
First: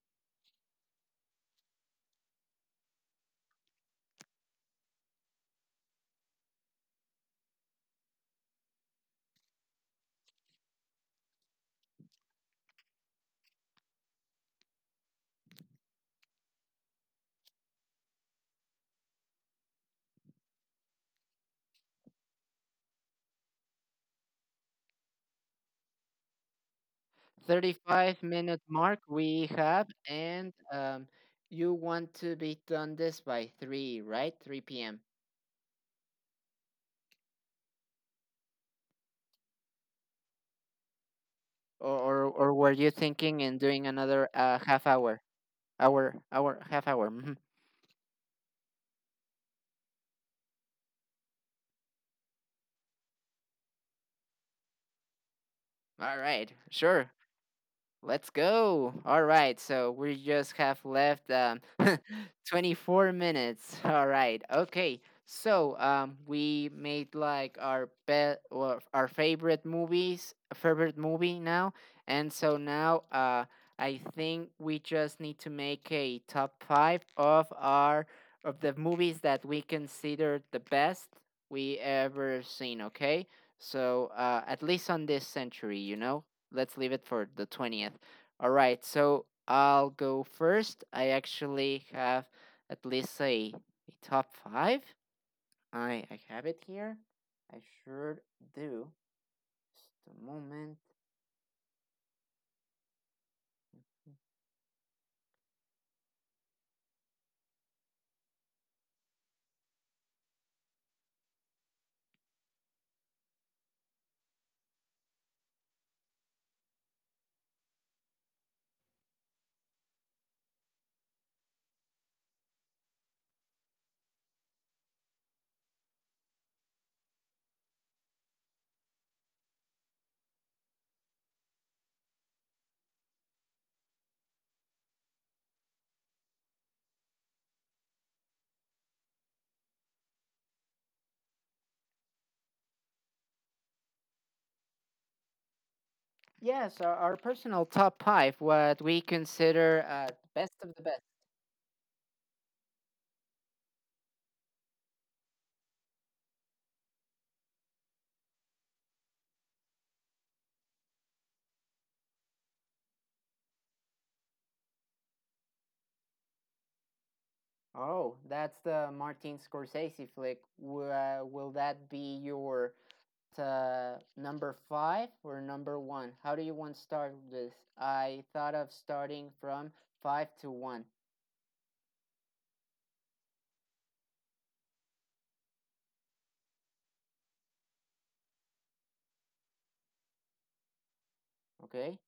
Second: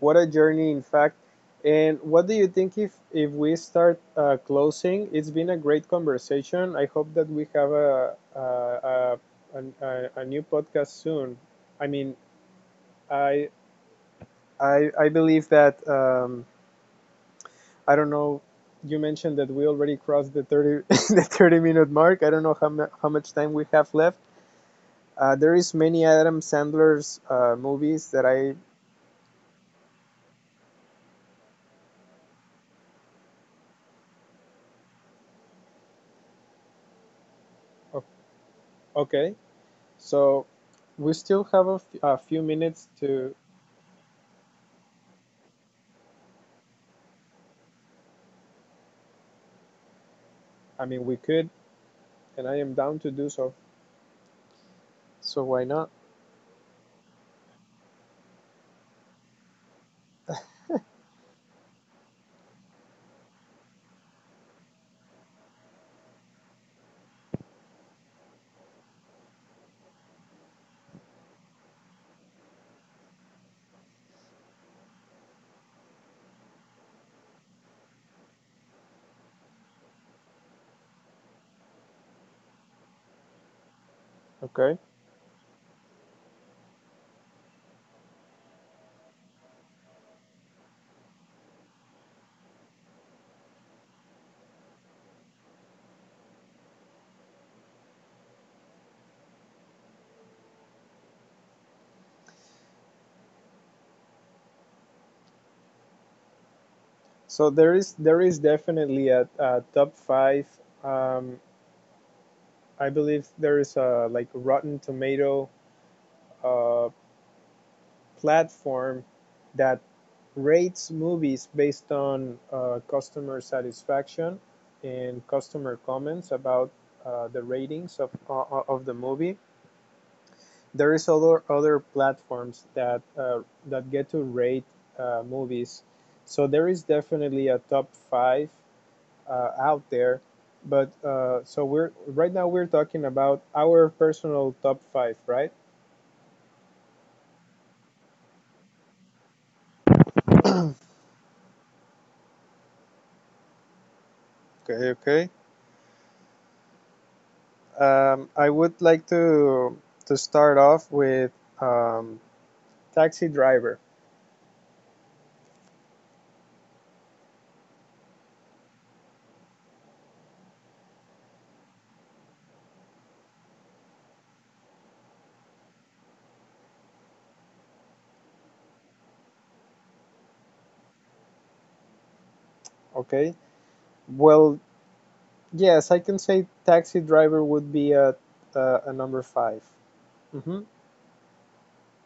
What a journey, in fact. And what do you think if if we start uh, closing? It's been a great conversation. I hope that we have a a, a, a, a new podcast soon. I mean, I I, I believe that, um, I don't know. You mentioned that we already crossed the thirty the thirty minute mark. I don't know how mu- how much time we have left. Uh, there is many Adam Sandler's uh, movies 35 that I minute mark we have, and um, you want to be done this by three, right? three p m. o- okay. So we still have a f- Or, a or, few or were minutes you to, thinking in doing another uh, half hour? Hour, hour, half hour. Mhm. I mean, we could, and I am down to do so. So why not? All right, sure. Let's go. All right. So we just have left um, twenty-four minutes. All right. Okay. So um, we made like our bet or our favorite movies, favorite movie now. And so now uh, I think we just need to make a top five of our of the movies that we consider the best we ever seen. Okay. So uh, at Okay. least on this century, you know, let's leave it for the twentieth. All right, so I'll go first. I actually have at least a, a top five. I, I have it here. I sure do. Just a moment. So there is there is definitely a, a top five. Um, I believe there is a, like, Rotten Tomato uh, platform that rates movies based on uh, customer satisfaction and customer comments about uh, the ratings of, uh, of the movie. There is other other platforms that uh, that get to rate uh, movies. So there is definitely a top five uh, out there, but uh, so we're right now we're talking about our personal top five, right? Yes, our, our personal top five, what we consider uh, best of the best. Okay, okay. Um, I would like to to start off with um, Taxi Driver. Oh, that's the Martin Scorsese flick. W- uh, will that be your uh, number five or number one? How do you want to start this? I thought of starting from five to one. Okay. Well, yes, I can say Taxi Driver would be a a, a number five. Mm-hmm. Okay.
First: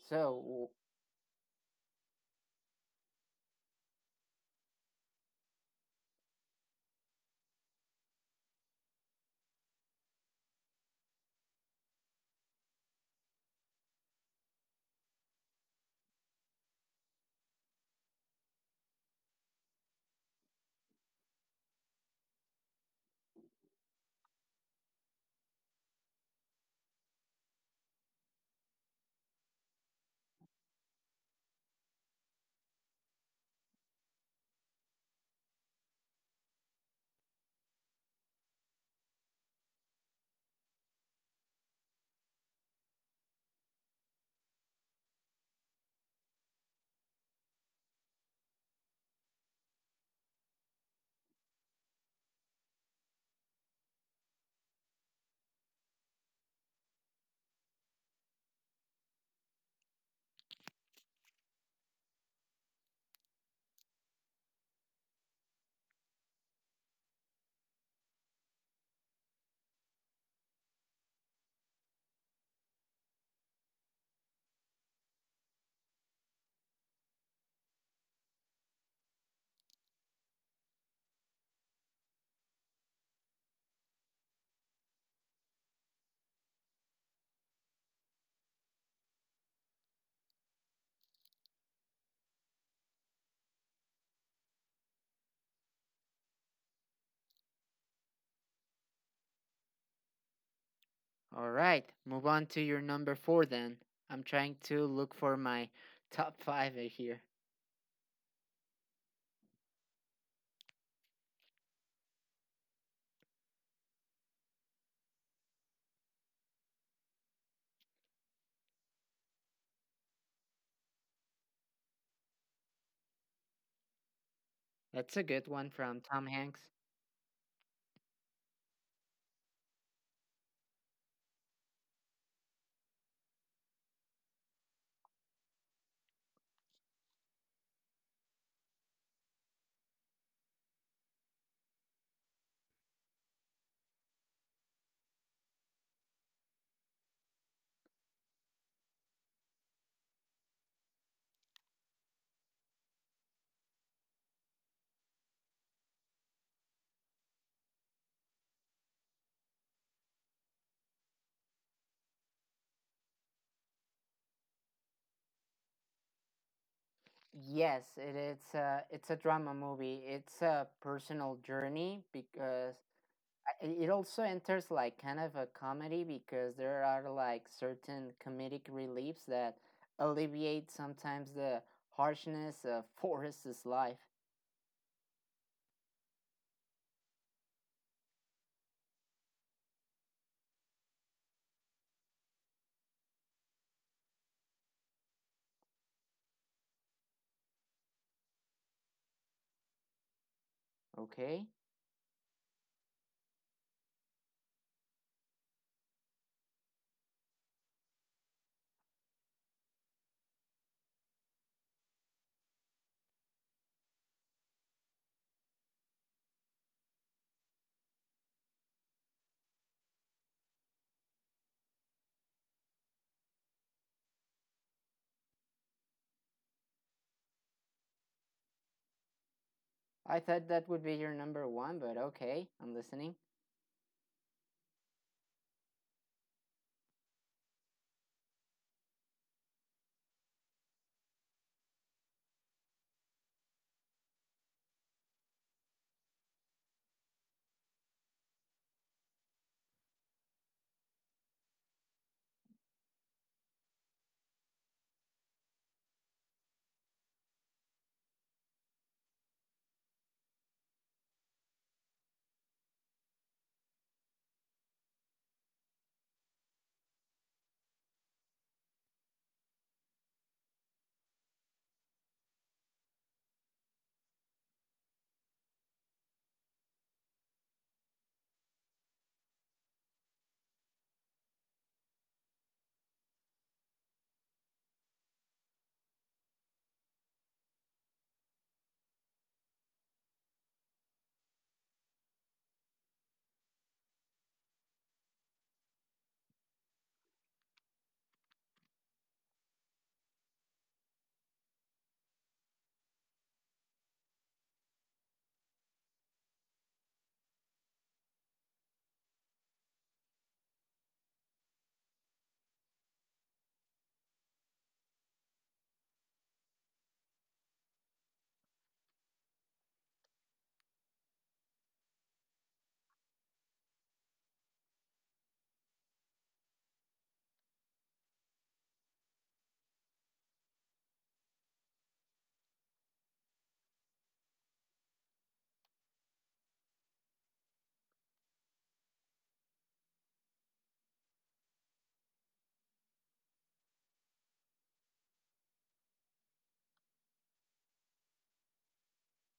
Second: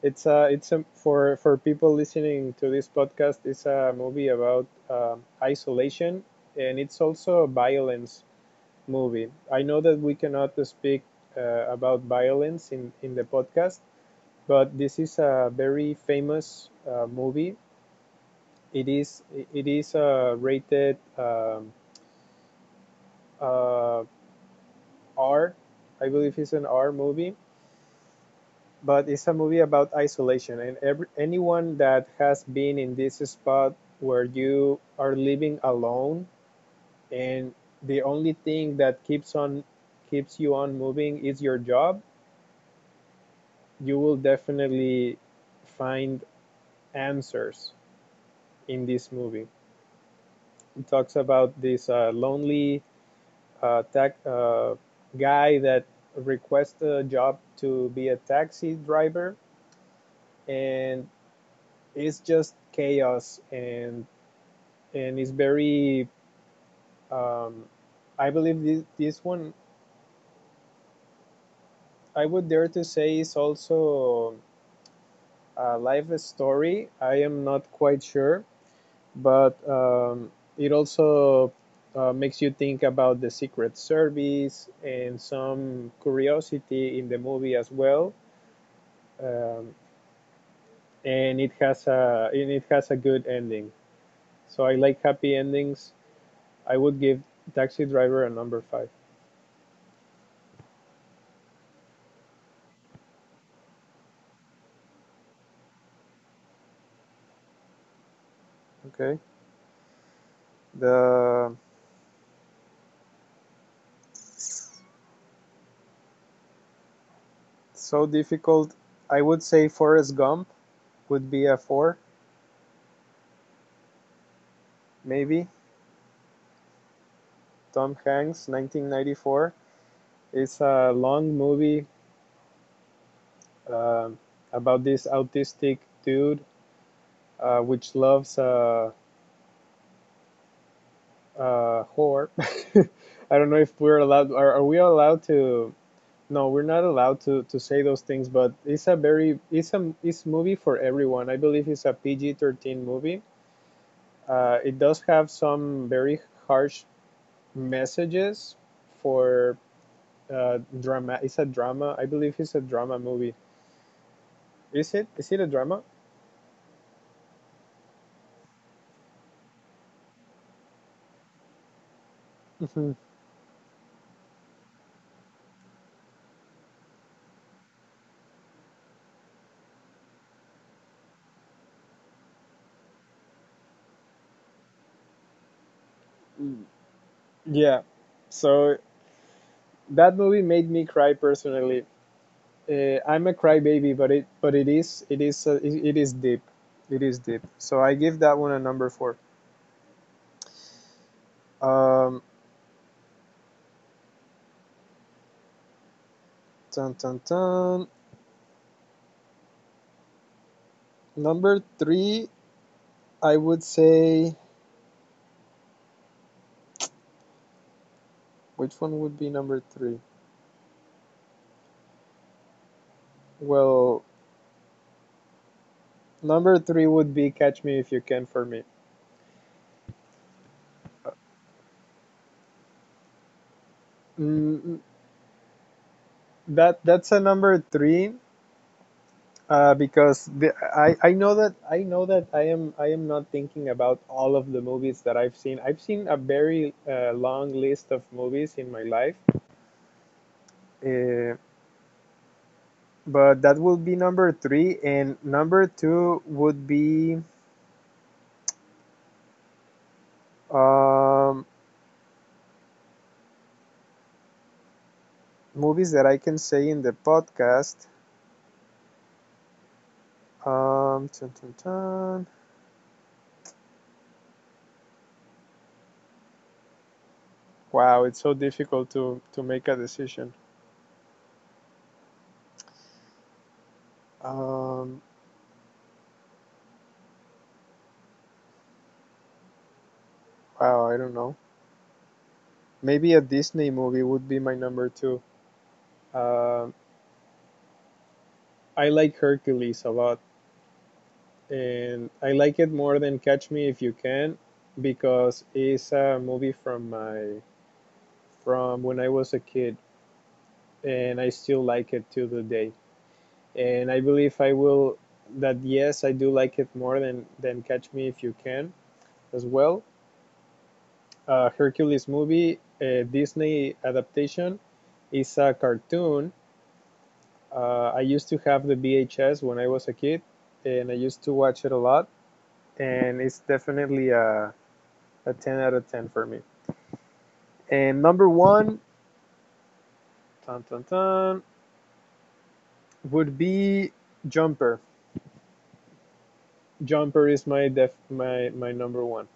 It's a, it's So, a for for people listening to this podcast. It's a movie about um isolation, and it's also a violence movie. I know that we cannot speak uh, about violence in in the podcast, but this is a very famous uh, movie. It is it is a rated, um, uh, R. I believe it's an R movie, but it's a movie about isolation, and every, anyone that has been in this spot where you are living alone, and the only thing that keeps on keeps you on moving is your job, you will definitely find answers in this movie. It talks about this uh, lonely uh, tac uh, guy that requests a job to be a taxi driver, and it's just chaos, and and it's very. Um, I believe this, this one I would dare to say is also a life story. I am not quite sure, but um, it also uh, makes you think about the Secret Service and some curiosity in the movie as well. Um, and it has a and it has a good ending. So I like happy endings. I would give Taxi Driver a number five. all right. Move on to your number four then. I'm trying to look for my top five here. Okay. The So difficult. I would say Forrest Gump would be a four, That's a maybe. good one from Tom Hanks. Tom Hanks, nineteen ninety-four. It's a long movie uh, about this autistic dude uh, which loves a uh, uh, whore. I don't know if we're allowed. Are, are we allowed to? No, we're not allowed to, to say those things. But it's a very it's a it's movie for everyone. I believe it's a P G thirteen movie. Uh, it does have some very harsh messages for uh, drama. It's a drama. I believe it's a drama movie. Is it? Is it a drama? Yes, it, it's a it's a drama movie. It's a personal journey because Mhm. it also enters like kind of a comedy because there are like certain comedic reliefs that alleviate sometimes the harshness of Forrest's life. Yeah. So that movie made me cry personally. Uh, I'm a crybaby, but it but it is it is uh, it, it is deep. It is deep. So I give that one a number four. Okay, Um, dun, dun, dun. Number three, I would say, which one would be number three? Well, number three would be Catch Me If You Can for me. I thought that would be your number one, but okay, I'm listening. Mm, That that's a number three uh, because the, I I know that I know that I am I am not thinking about all of the movies that I've seen. I've seen a very uh, long list of movies in my life, uh, but that will be number three. And number two would be um, movies that I can say in the podcast. Um, dun, dun, dun. Wow, it's so difficult to to make a decision. Um, wow, I don't know. Maybe a Disney movie would be my number two. Um I like Hercules a lot, and I like it more than Catch Me If You Can because it's a movie from my from when I was a kid, and I still like it to the day. And I believe I will that yes, I do like it more than than Catch Me If You Can as well. Uh, Hercules movie, a Disney adaptation, is a cartoon. Uh, I used to have the V H S when I was a kid, and I used to watch it a lot. And it's definitely a, a ten out of ten for me. And number one, dun, dun, dun, would be Jumper. Jumper is my def my my number one.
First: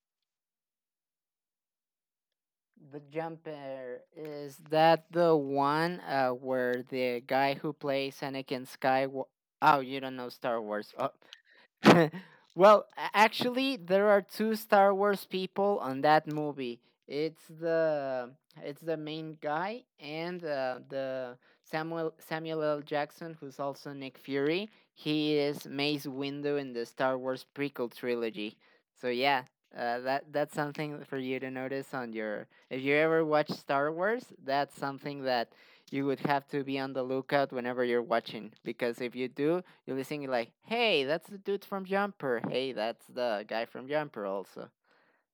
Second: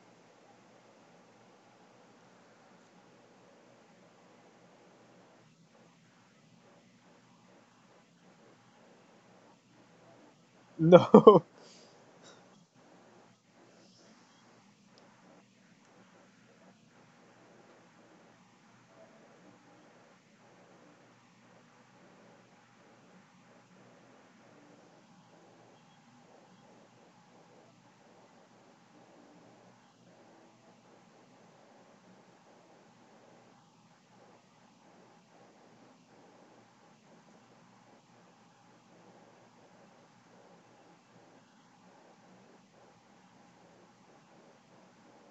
The Jumper is that the one uh, where the guy who plays Anakin Skywalker? Oh, you don't know Star Wars. Oh, No. well, a- actually, there are two Star Wars people on that movie. It's the it's the main guy and uh, the Samuel Samuel L. Jackson, who's also Nick Fury. He is Mace Windu in the Star Wars prequel trilogy. So yeah, uh, that that's something for you to notice on your if you ever watch Star Wars. That's something that you would have to be on the lookout whenever you're watching because if you do, you'll be singing like, "Hey, that's the dude from Jumper. Hey, that's the guy from Jumper." Also,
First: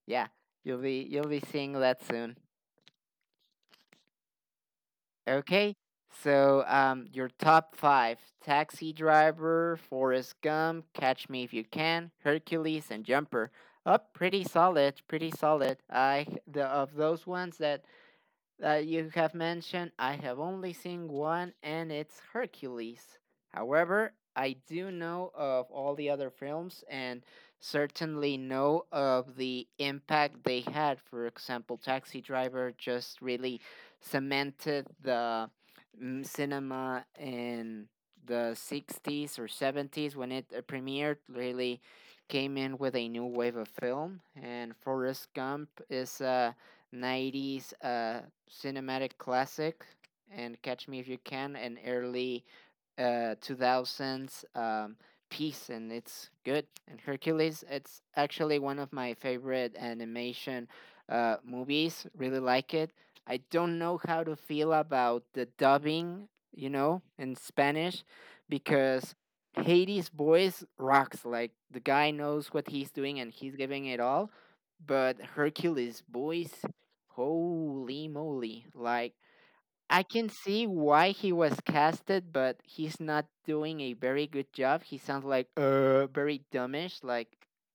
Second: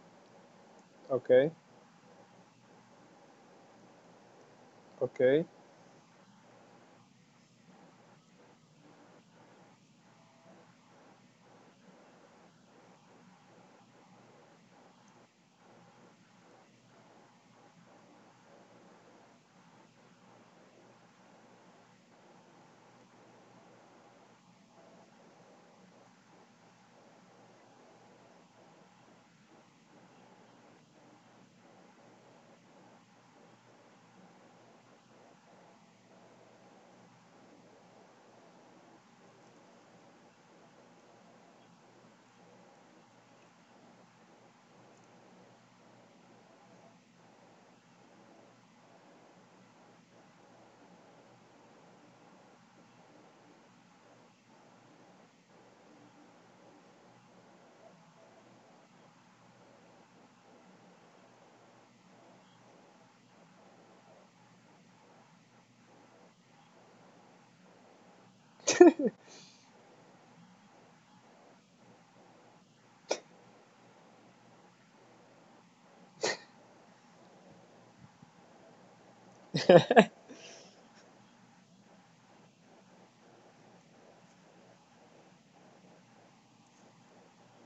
yeah, you'll be you'll be Okay. seeing that soon. Okay. Okay, so um, your top five: Taxi Driver, Forrest Gump, Catch Me If You Can, Hercules, and Jumper. Up, pretty solid, pretty solid. I the of those ones that that you have mentioned, I have only seen one, and it's Hercules. However, I do know of all the other films and certainly know of the impact they had. For example, Taxi Driver just really cemented the mm, cinema in the sixties or seventies when it uh, premiered, really came in with a new wave of film. And Forrest Gump is a nineties uh, cinematic classic, and Catch Me If You Can, an early uh two thousands um piece, and it's good. And Hercules, it's actually one of my favorite animation uh movies. Really like it. I don't know how to feel about the dubbing, you know, in Spanish, because Hades' voice rocks. Like, the guy knows what he's doing and he's giving it all, but Hercules' voice, holy moly, like, I can see why he was casted, but he's not doing a very good job. He sounds like uh very dumbish. Like,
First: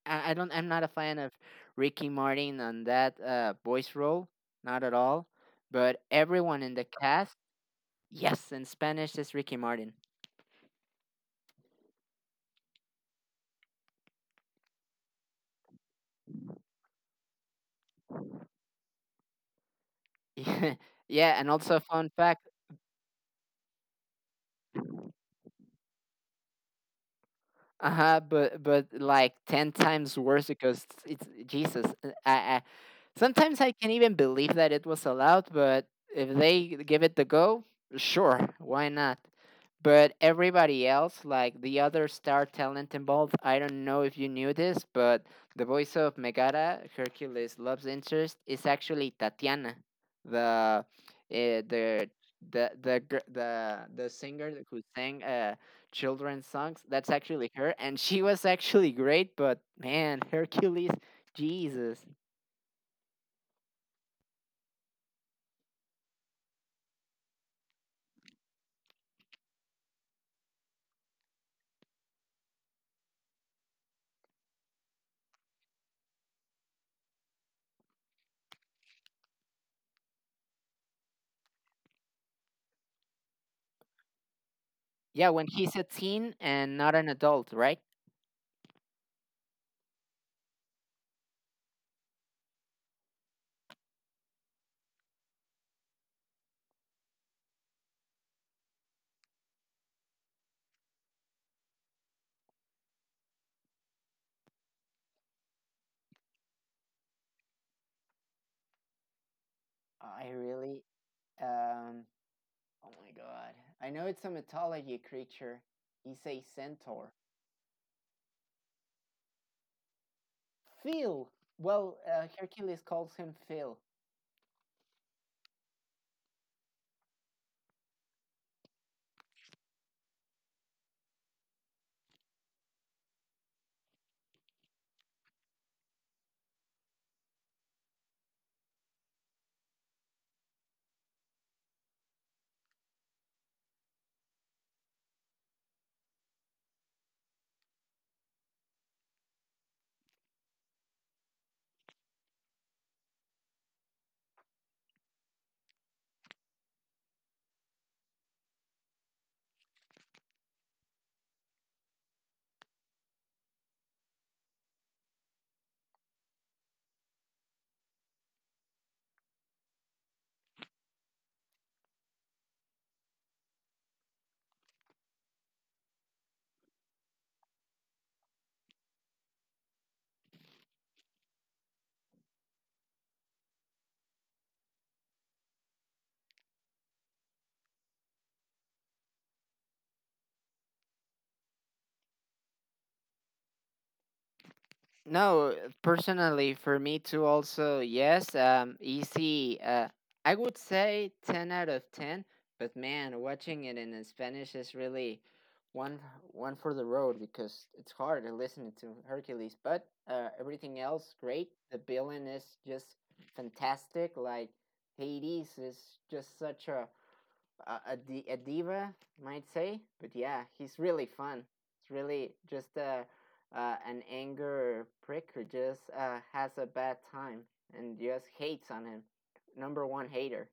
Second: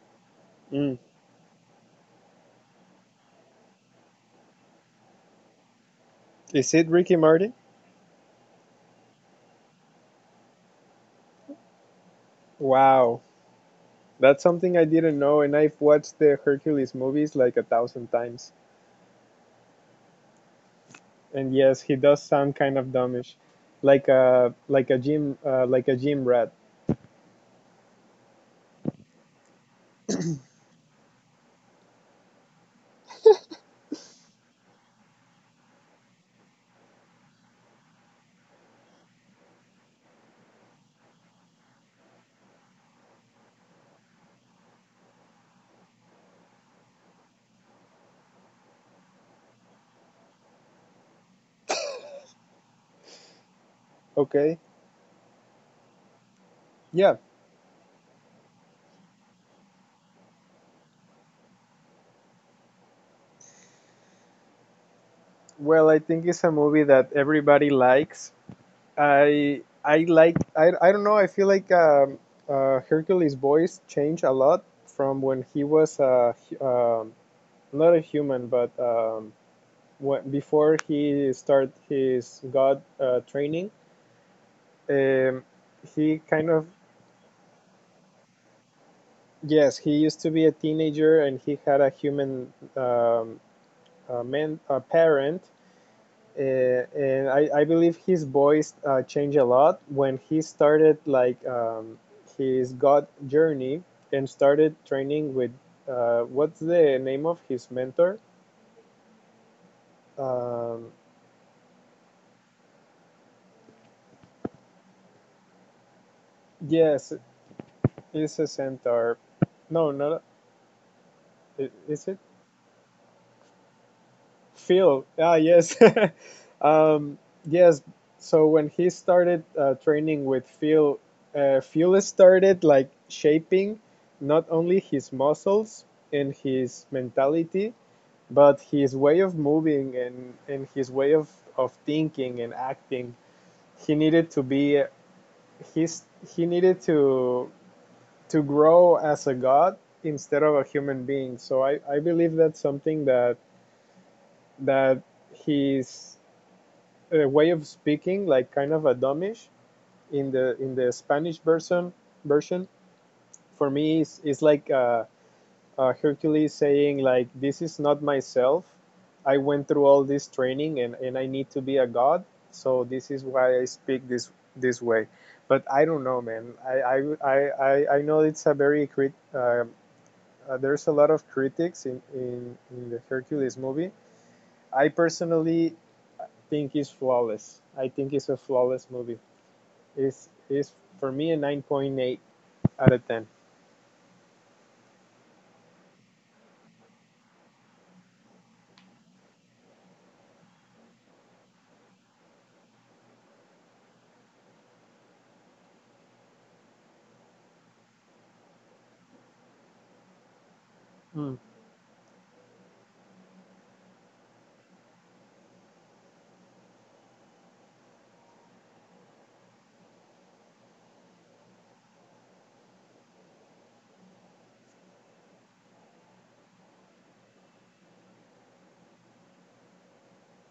I, I don't, I'm not a Mm. fan of Ricky Martin on that uh voice role, not at all. But everyone in Is the it Ricky cast, Martin? yes, in Spanish is Ricky Martin. Wow. That's something I didn't know, and I've watched the Hercules movies like a thousand times. Yeah, and And also yes, he fun does fact, sound kind of dumbish, like a like a gym uh, like a gym rat. uh huh, But but like ten times worse because it's Jesus. I I Sometimes I can even believe that it was allowed, but if they give it the go, sure, why not? But everybody else, like the other star talent involved, I don't know if you knew this, but the voice of Megara, Hercules' love's interest, is actually Tatiana, the uh, the the the gir- the the singer Okay, who sang uh children's songs. That's yeah. actually her, and she was actually great. But man, Hercules, Jesus. Well, I think it's a movie that everybody likes. I I like I, I don't know. I feel like um, uh, Hercules' voice changed a lot from when he was uh, hu- um not a human, but um, when, before he started his god uh, training. Yeah, when Um, he's a he teen kind and of not an adult, right? Yes, he used to be a teenager, and he had a human, um, a man, a parent. Uh, and I, I believe his voice uh, changed a lot when he started like um, his God journey and started training with uh, what's the name of his mentor? I really Um, um oh my god. I know it's a mythology creature. He's a centaur. yes, it's a centaur. No, not a- Phil. I- Well, is it? uh, Hercules calls him Phil. Phil, ah, yes. um, yes. So when he started uh, training with Phil, uh, Phil started like shaping not only his muscles and his mentality, but his way of moving and, and his way of, of thinking and acting. He needed to be he's he needed to to grow as a god instead of a human being. So I, I believe that's something that that he's uh, way of speaking, like kind of a dumbish in the in the Spanish version. Version for me is is like uh, uh, Hercules saying, like, "This is not myself. I went through all this training, and and I need to be a god. So this is why I speak this this way." But I don't know, man. I I I, I, know it's a very crit. Uh, uh, there's a lot of critics in, in, in the Hercules movie. I personally think it's flawless. I think it's a flawless movie. is is for me a nine point eight out of ten. No, eh, personally, for me too, also, yes, um, easy. Uh, I would say ten out of ten, but man, watching it in Spanish is really one one for the road because it's hard to listen to Hercules, but uh, everything else Mm. great. The villain is just fantastic. Like, Hades is just such a a, a, di- a diva, might say, but yeah, he's really fun. It's really just a, uh, an anger prick who just uh, has a bad time and just hates on him. Number one hater.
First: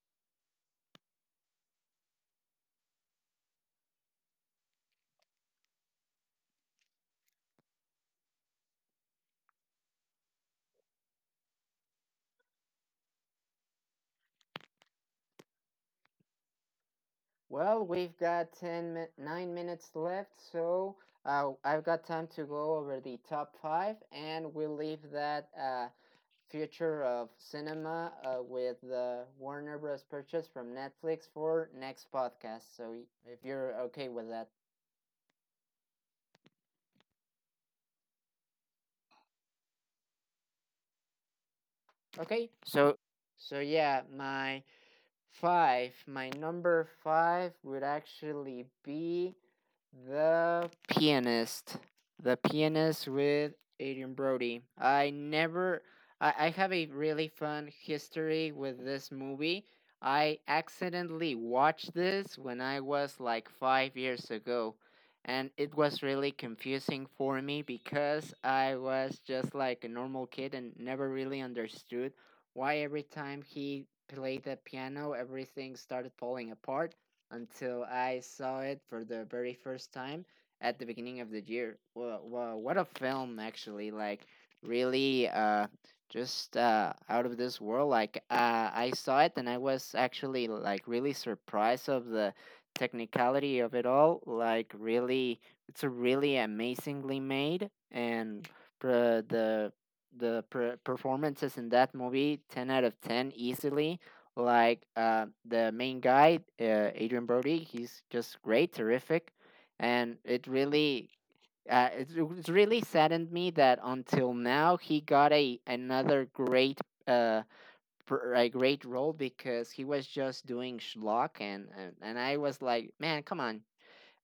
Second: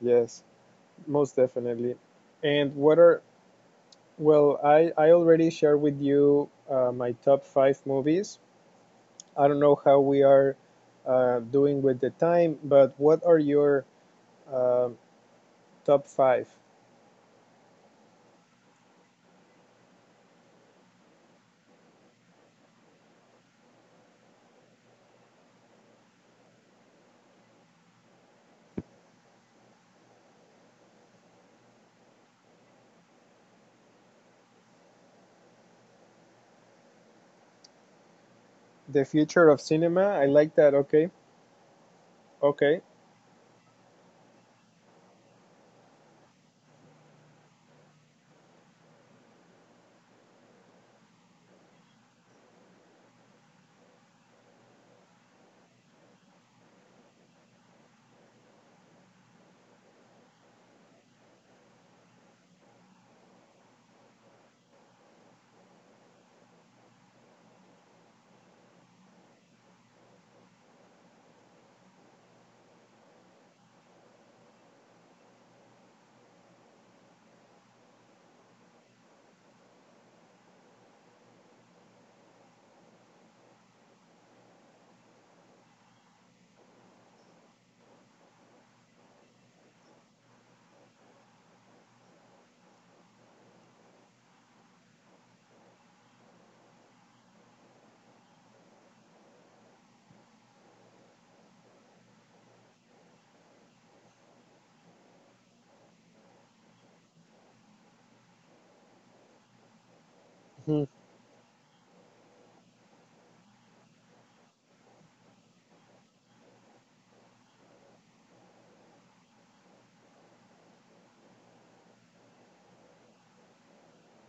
Yes, most definitely. And what are Well, i i already shared with you uh, my top five movies. I don't know how we are uh, doing with the time, but what are your uh, top five? Well, we've got ten nine minutes left, so uh, I've got time to go over the top five, and we'll leave that uh, future of cinema uh, with the Warner Bros. Purchase from Netflix for next podcast. So if you're okay with that, The future of cinema, I like that. Okay. okay. Okay. So so yeah, my five. My number five would actually be The Pianist. The Pianist with Adrian Brody. I never. I, I have a really fun history with this movie. I accidentally watched this when I was like five years ago. And it was really confusing for me because I was just like a normal kid and never really understood why every time he played the piano, everything started falling apart, until I saw it for the very first time at the beginning of the year. Wha wha what a film, actually. Like, really, uh, just uh, out of this world. Like, uh, I saw it and I was actually, like, really surprised of the technicality of it all. Like, really, it's a really amazingly made and for the the per- performances in that movie, ten out of ten easily. Like uh, the main guy, uh, Adrian Brody, he's just great, terrific. And it Mhm. really uh, it's, it's really saddened me that until now he got a another great uh per, a great role, because he was just doing schlock. And, and and I was like, man, come on.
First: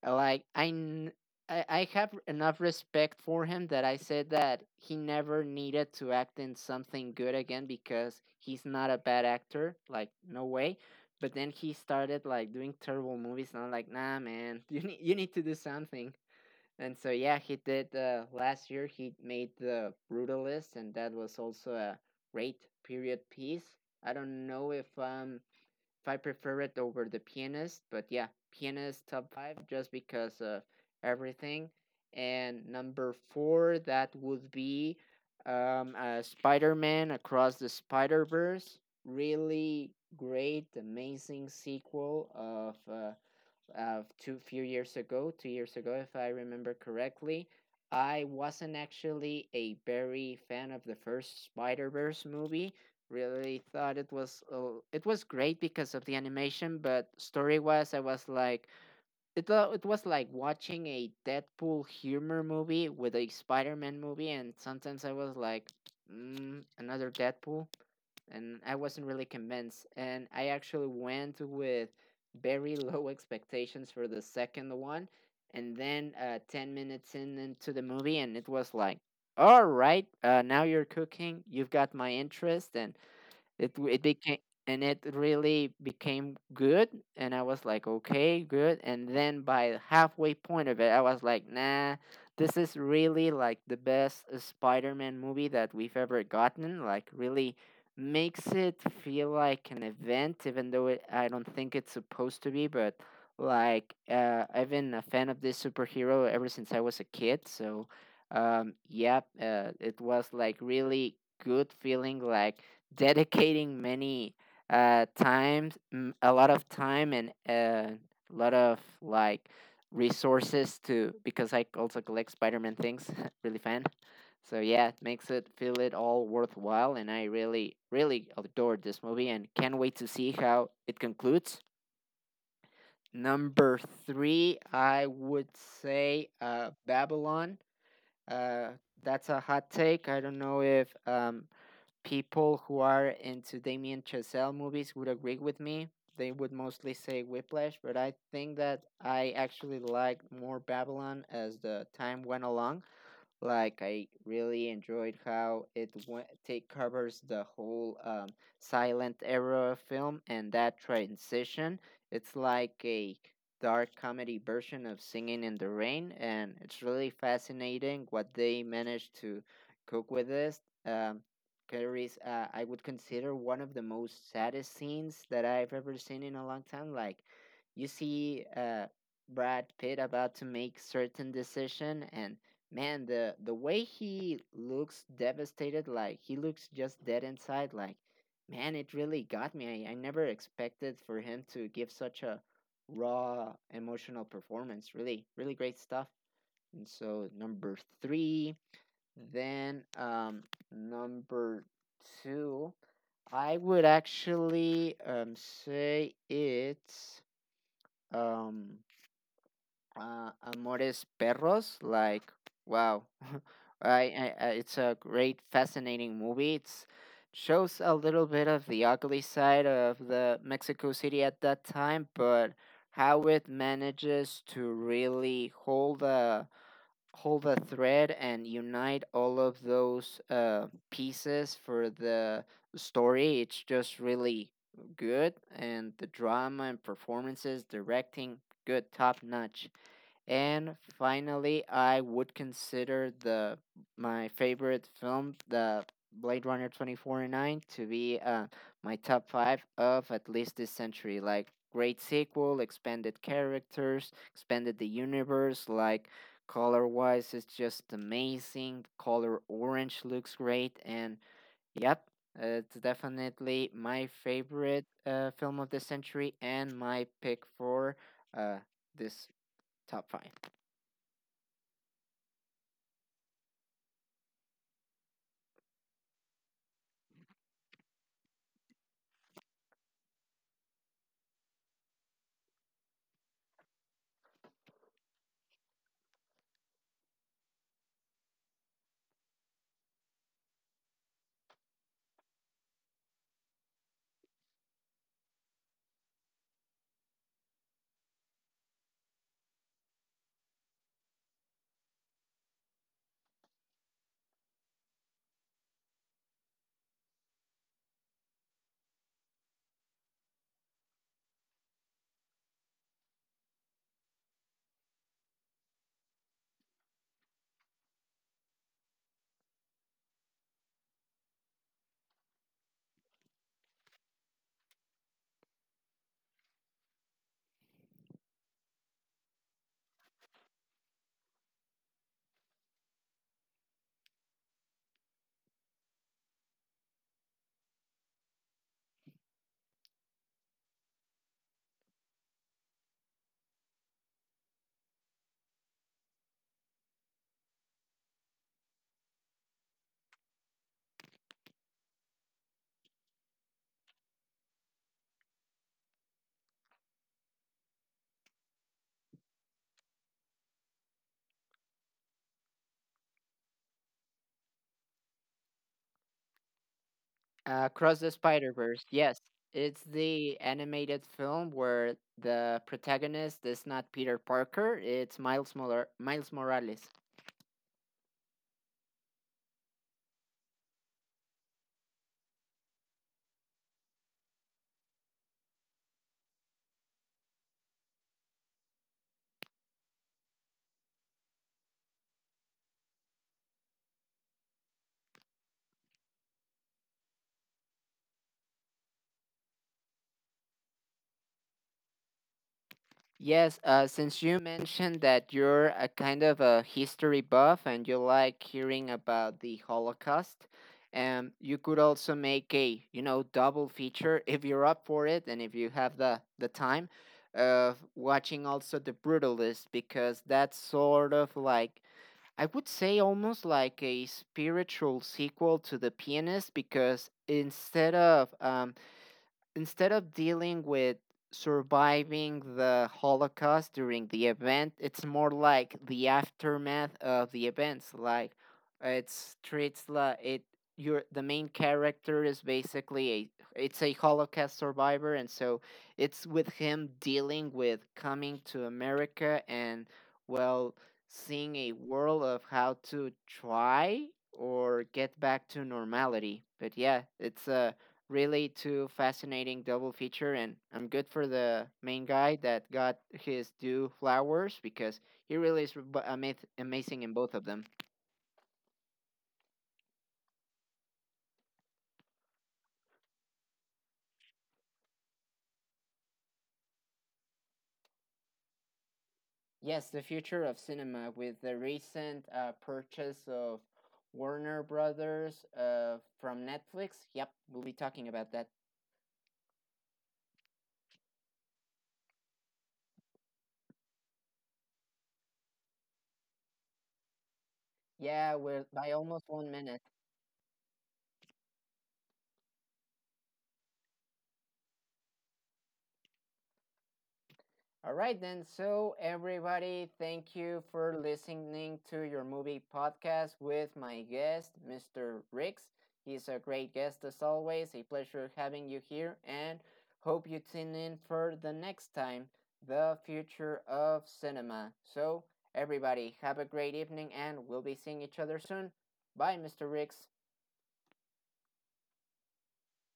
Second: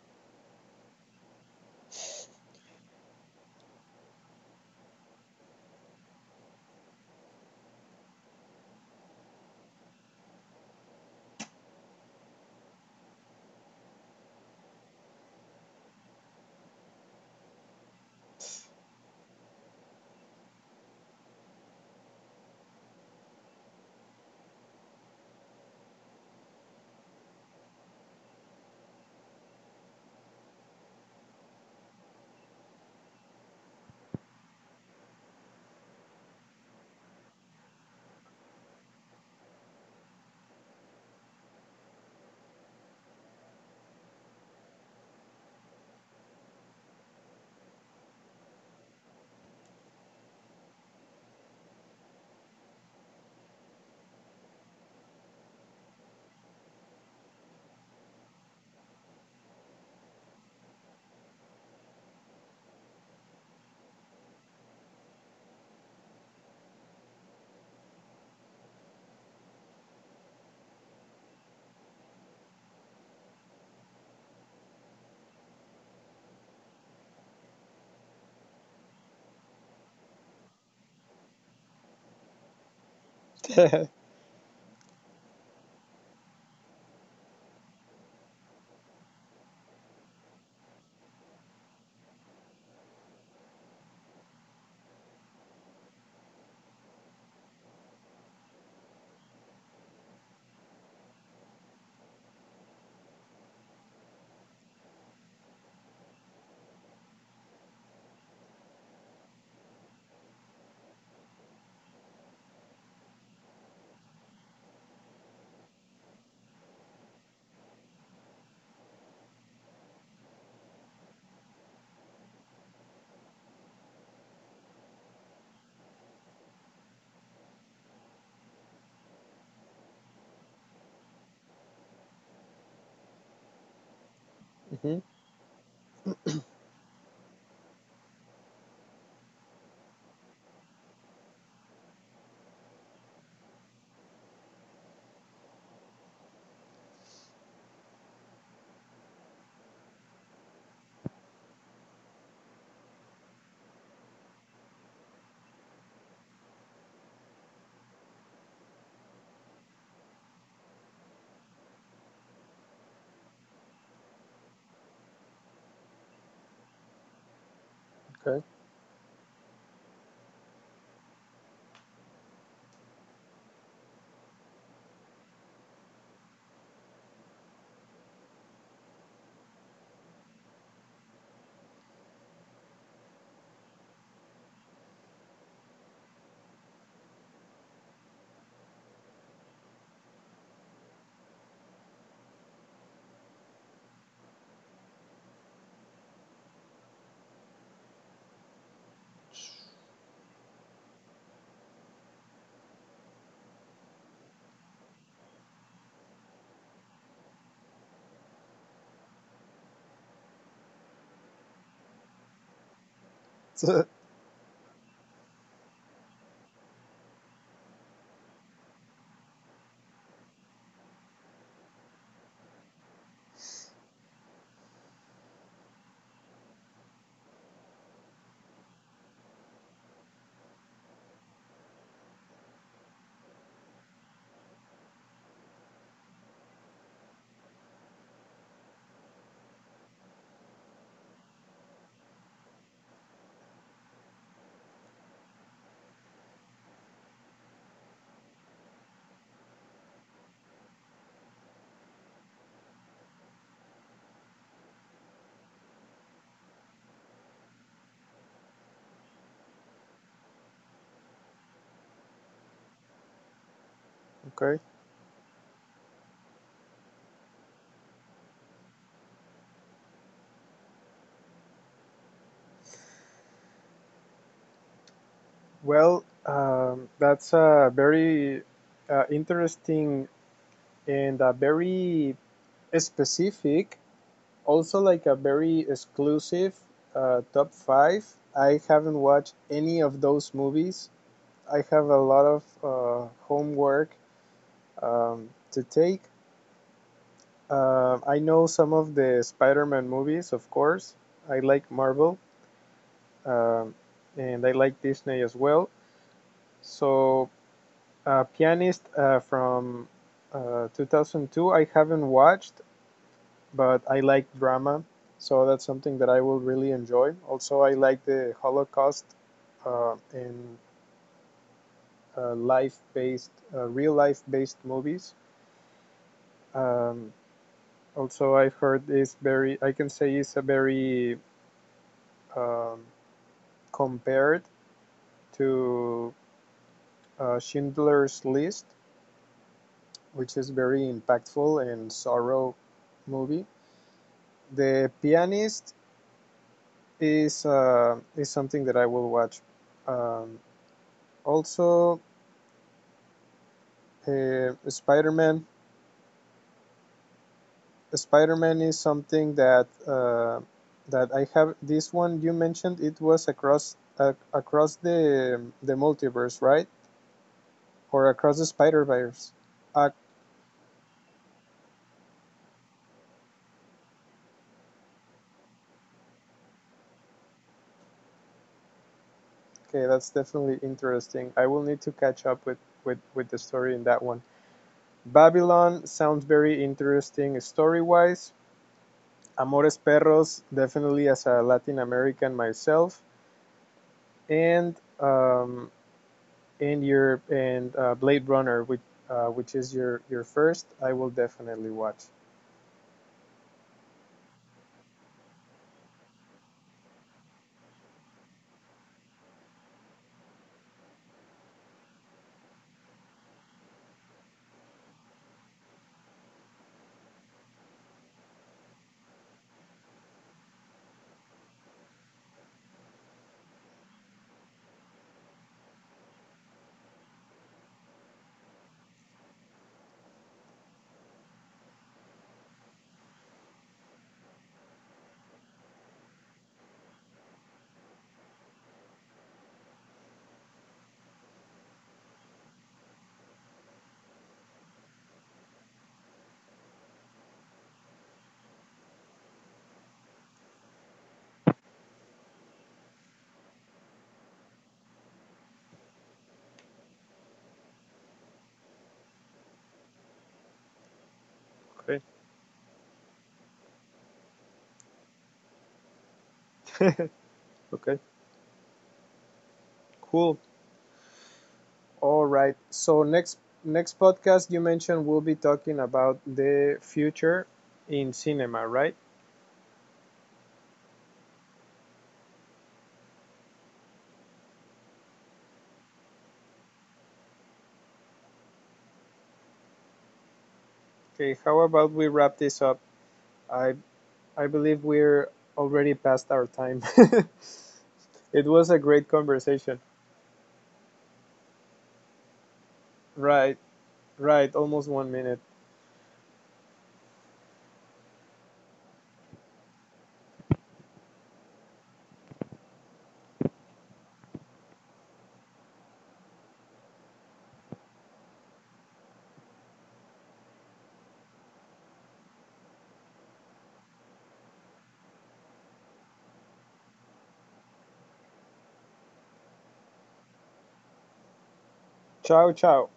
like I, n- I I have enough respect for him that I said that he never needed to act in something good again because he's not a bad actor. Like, no way. But then he started like doing terrible movies, and I'm like, nah, man, you need you need to do something. And so yeah, he did. Uh, last year he made the Brutalist, and that was also a great period piece. I don't know if I'm, if I prefer it over the Pianist, but yeah, Pianist top five just because of everything. And number four, that would be um, uh, Spider Man Across the Spider Verse. Really great, amazing sequel of uh, uh, two few years ago, two years ago, if I remember correctly. I wasn't actually a very fan of the first Spider Verse movie. Really thought it was, uh, it was great because of the animation, but story wise, I was like, it wa- it was like watching a Deadpool humor movie with a Spider Man movie, and sometimes I was like, mm, another Deadpool. And I wasn't really convinced. And I actually went with very low expectations for the second one, and then, uh, ten minutes in into the movie, and it was like, all right, uh, now you're cooking. You've got my interest. And it w- it became, and it really became good. And I was like, okay, good. And then by the halfway point of it I was like, nah, this is really like the best uh, Spider-Man movie that we've ever gotten. Like, really makes it feel like an event, even though it, I don't think it's supposed to be. But like, uh, I've been a fan of this superhero ever since I was a kid. So um yeah, uh, it was like really good feeling like dedicating many uh times m- a lot of time, and uh, a lot of like resources to, because I also collect Spider-Man things really fan. So yeah, it makes it feel it all worthwhile, and I really, really adored this movie and can't wait to see how it concludes. Number three, Mhm. I would say, uh Babylon. uh that's a hot take. I don't know if um people who are into Damien Chazelle movies would agree with me. They would mostly say Whiplash, but I think that I actually liked more Babylon as the time went along. Like, I really enjoyed how it went, take covers the whole um, silent era film and that transition. It's like a dark comedy version of Singing in the Rain, and it's really fascinating what Okay. they managed to cook with this. Um, carries, uh, I would consider one of the most saddest scenes that I've ever seen in a long time. Like, you see, uh, Brad Pitt about to make certain decision, and man, the the way he looks devastated, like he looks just dead inside. Like, man, it really got me. I, I never expected for him to give such a raw emotional performance. Really, really great stuff. And so number three, then um number two, I would actually um say it's um uh, Amores Perros. Like, wow, So, I, I, I- it's a great, fascinating movie. It's shows a little bit of the ugly side of the Mexico City at that time, but how it manages to really hold a hold a thread and unite all of those uh, pieces for the story. It's just really good. And the drama and performances, directing, good, top notch. And finally, I would consider the my favorite film, the Blade Runner twenty forty-nine, to be, uh, my top five of at least this century. Like, great sequel, expanded characters, expanded the universe. Like, color wise, it's just amazing. Color orange looks great. And yep, it's definitely my okay. favorite uh, film of the century and my pick for uh, this top five. Well, um, that's a very uh, interesting and a very specific. Also, like a very exclusive uh, top five. I haven't watched any of those movies. I have a lot of uh, homework um, to take. Uh, I know some of the Spider-Man movies, of course. I like Marvel, um, and I like Disney as well. So, uh, Pianist uh, from uh, two thousand two, I haven't watched. But I like drama, so that's something that I will really enjoy. Also, I like the Holocaust, uh, and uh, life-based, uh, real life-based movies. Um, also, I've heard it's very, I can say it's a very um, compared to uh, Schindler's List, which is very impactful and sorrow movie. The Pianist is uh, is something that I will watch. Um, Also, Uh, Spider-Man. Spider-Man is something that uh, that I have. This one you mentioned, it was across uh, across the the multiverse, right? Uh, Across Or the across the Spider-Verse, yes. Spider-Verse. It's Okay, the animated film where the protagonist is not Peter Parker, it's Miles Mor- Miles Morales. that's definitely interesting. I will need to catch up with with with the story in that one. Babylon sounds very interesting story-wise. Amores Perros, definitely as a Latin American myself, and um, and your and uh, Blade Runner, which uh, which is your your first, I will definitely watch. Yes, uh, since you mentioned that you're a kind of a history buff and you like hearing about the Holocaust, um, you could also make a, you know, double feature if you're up for it and if you have the, the time of watching also The Brutalist, because that's sort of like, I would say almost like a spiritual sequel to The Pianist, because instead of, um, instead of dealing with surviving the Holocaust during the event, it's more like the aftermath of the events. Like, it's treats like it, your, the main character is basically a, it's a Holocaust survivor, and so it's with him dealing with coming to America and, well, seeing a world of how to try or get back to normality. But yeah, it's a really too fascinating double feature, and I'm good for the Okay. main guy that got his due flowers, because he really is bu- amaz- amazing in both of them. Okay. Cool. All right. So next next podcast, you mentioned, we'll be talking about the future in cinema, right? Yes, the future of cinema with the recent uh, purchase of Warner Brothers uh, from Netflix. Yep, we'll be talking about that. Okay. How about we wrap this up? I I believe we're already past our time. Yeah, It was we're a by great almost one conversation. minute. Right. Right. Almost one minute. All right, then. So, everybody, thank you for listening to your movie podcast with my guest, Mister Riggs. He's a great guest as always. A pleasure having you here, and hope you tune in for the next time, the future of cinema. So, everybody, have a great evening, and we'll be seeing each other soon. Bye, Mister Riggs. Ciao. Ciao.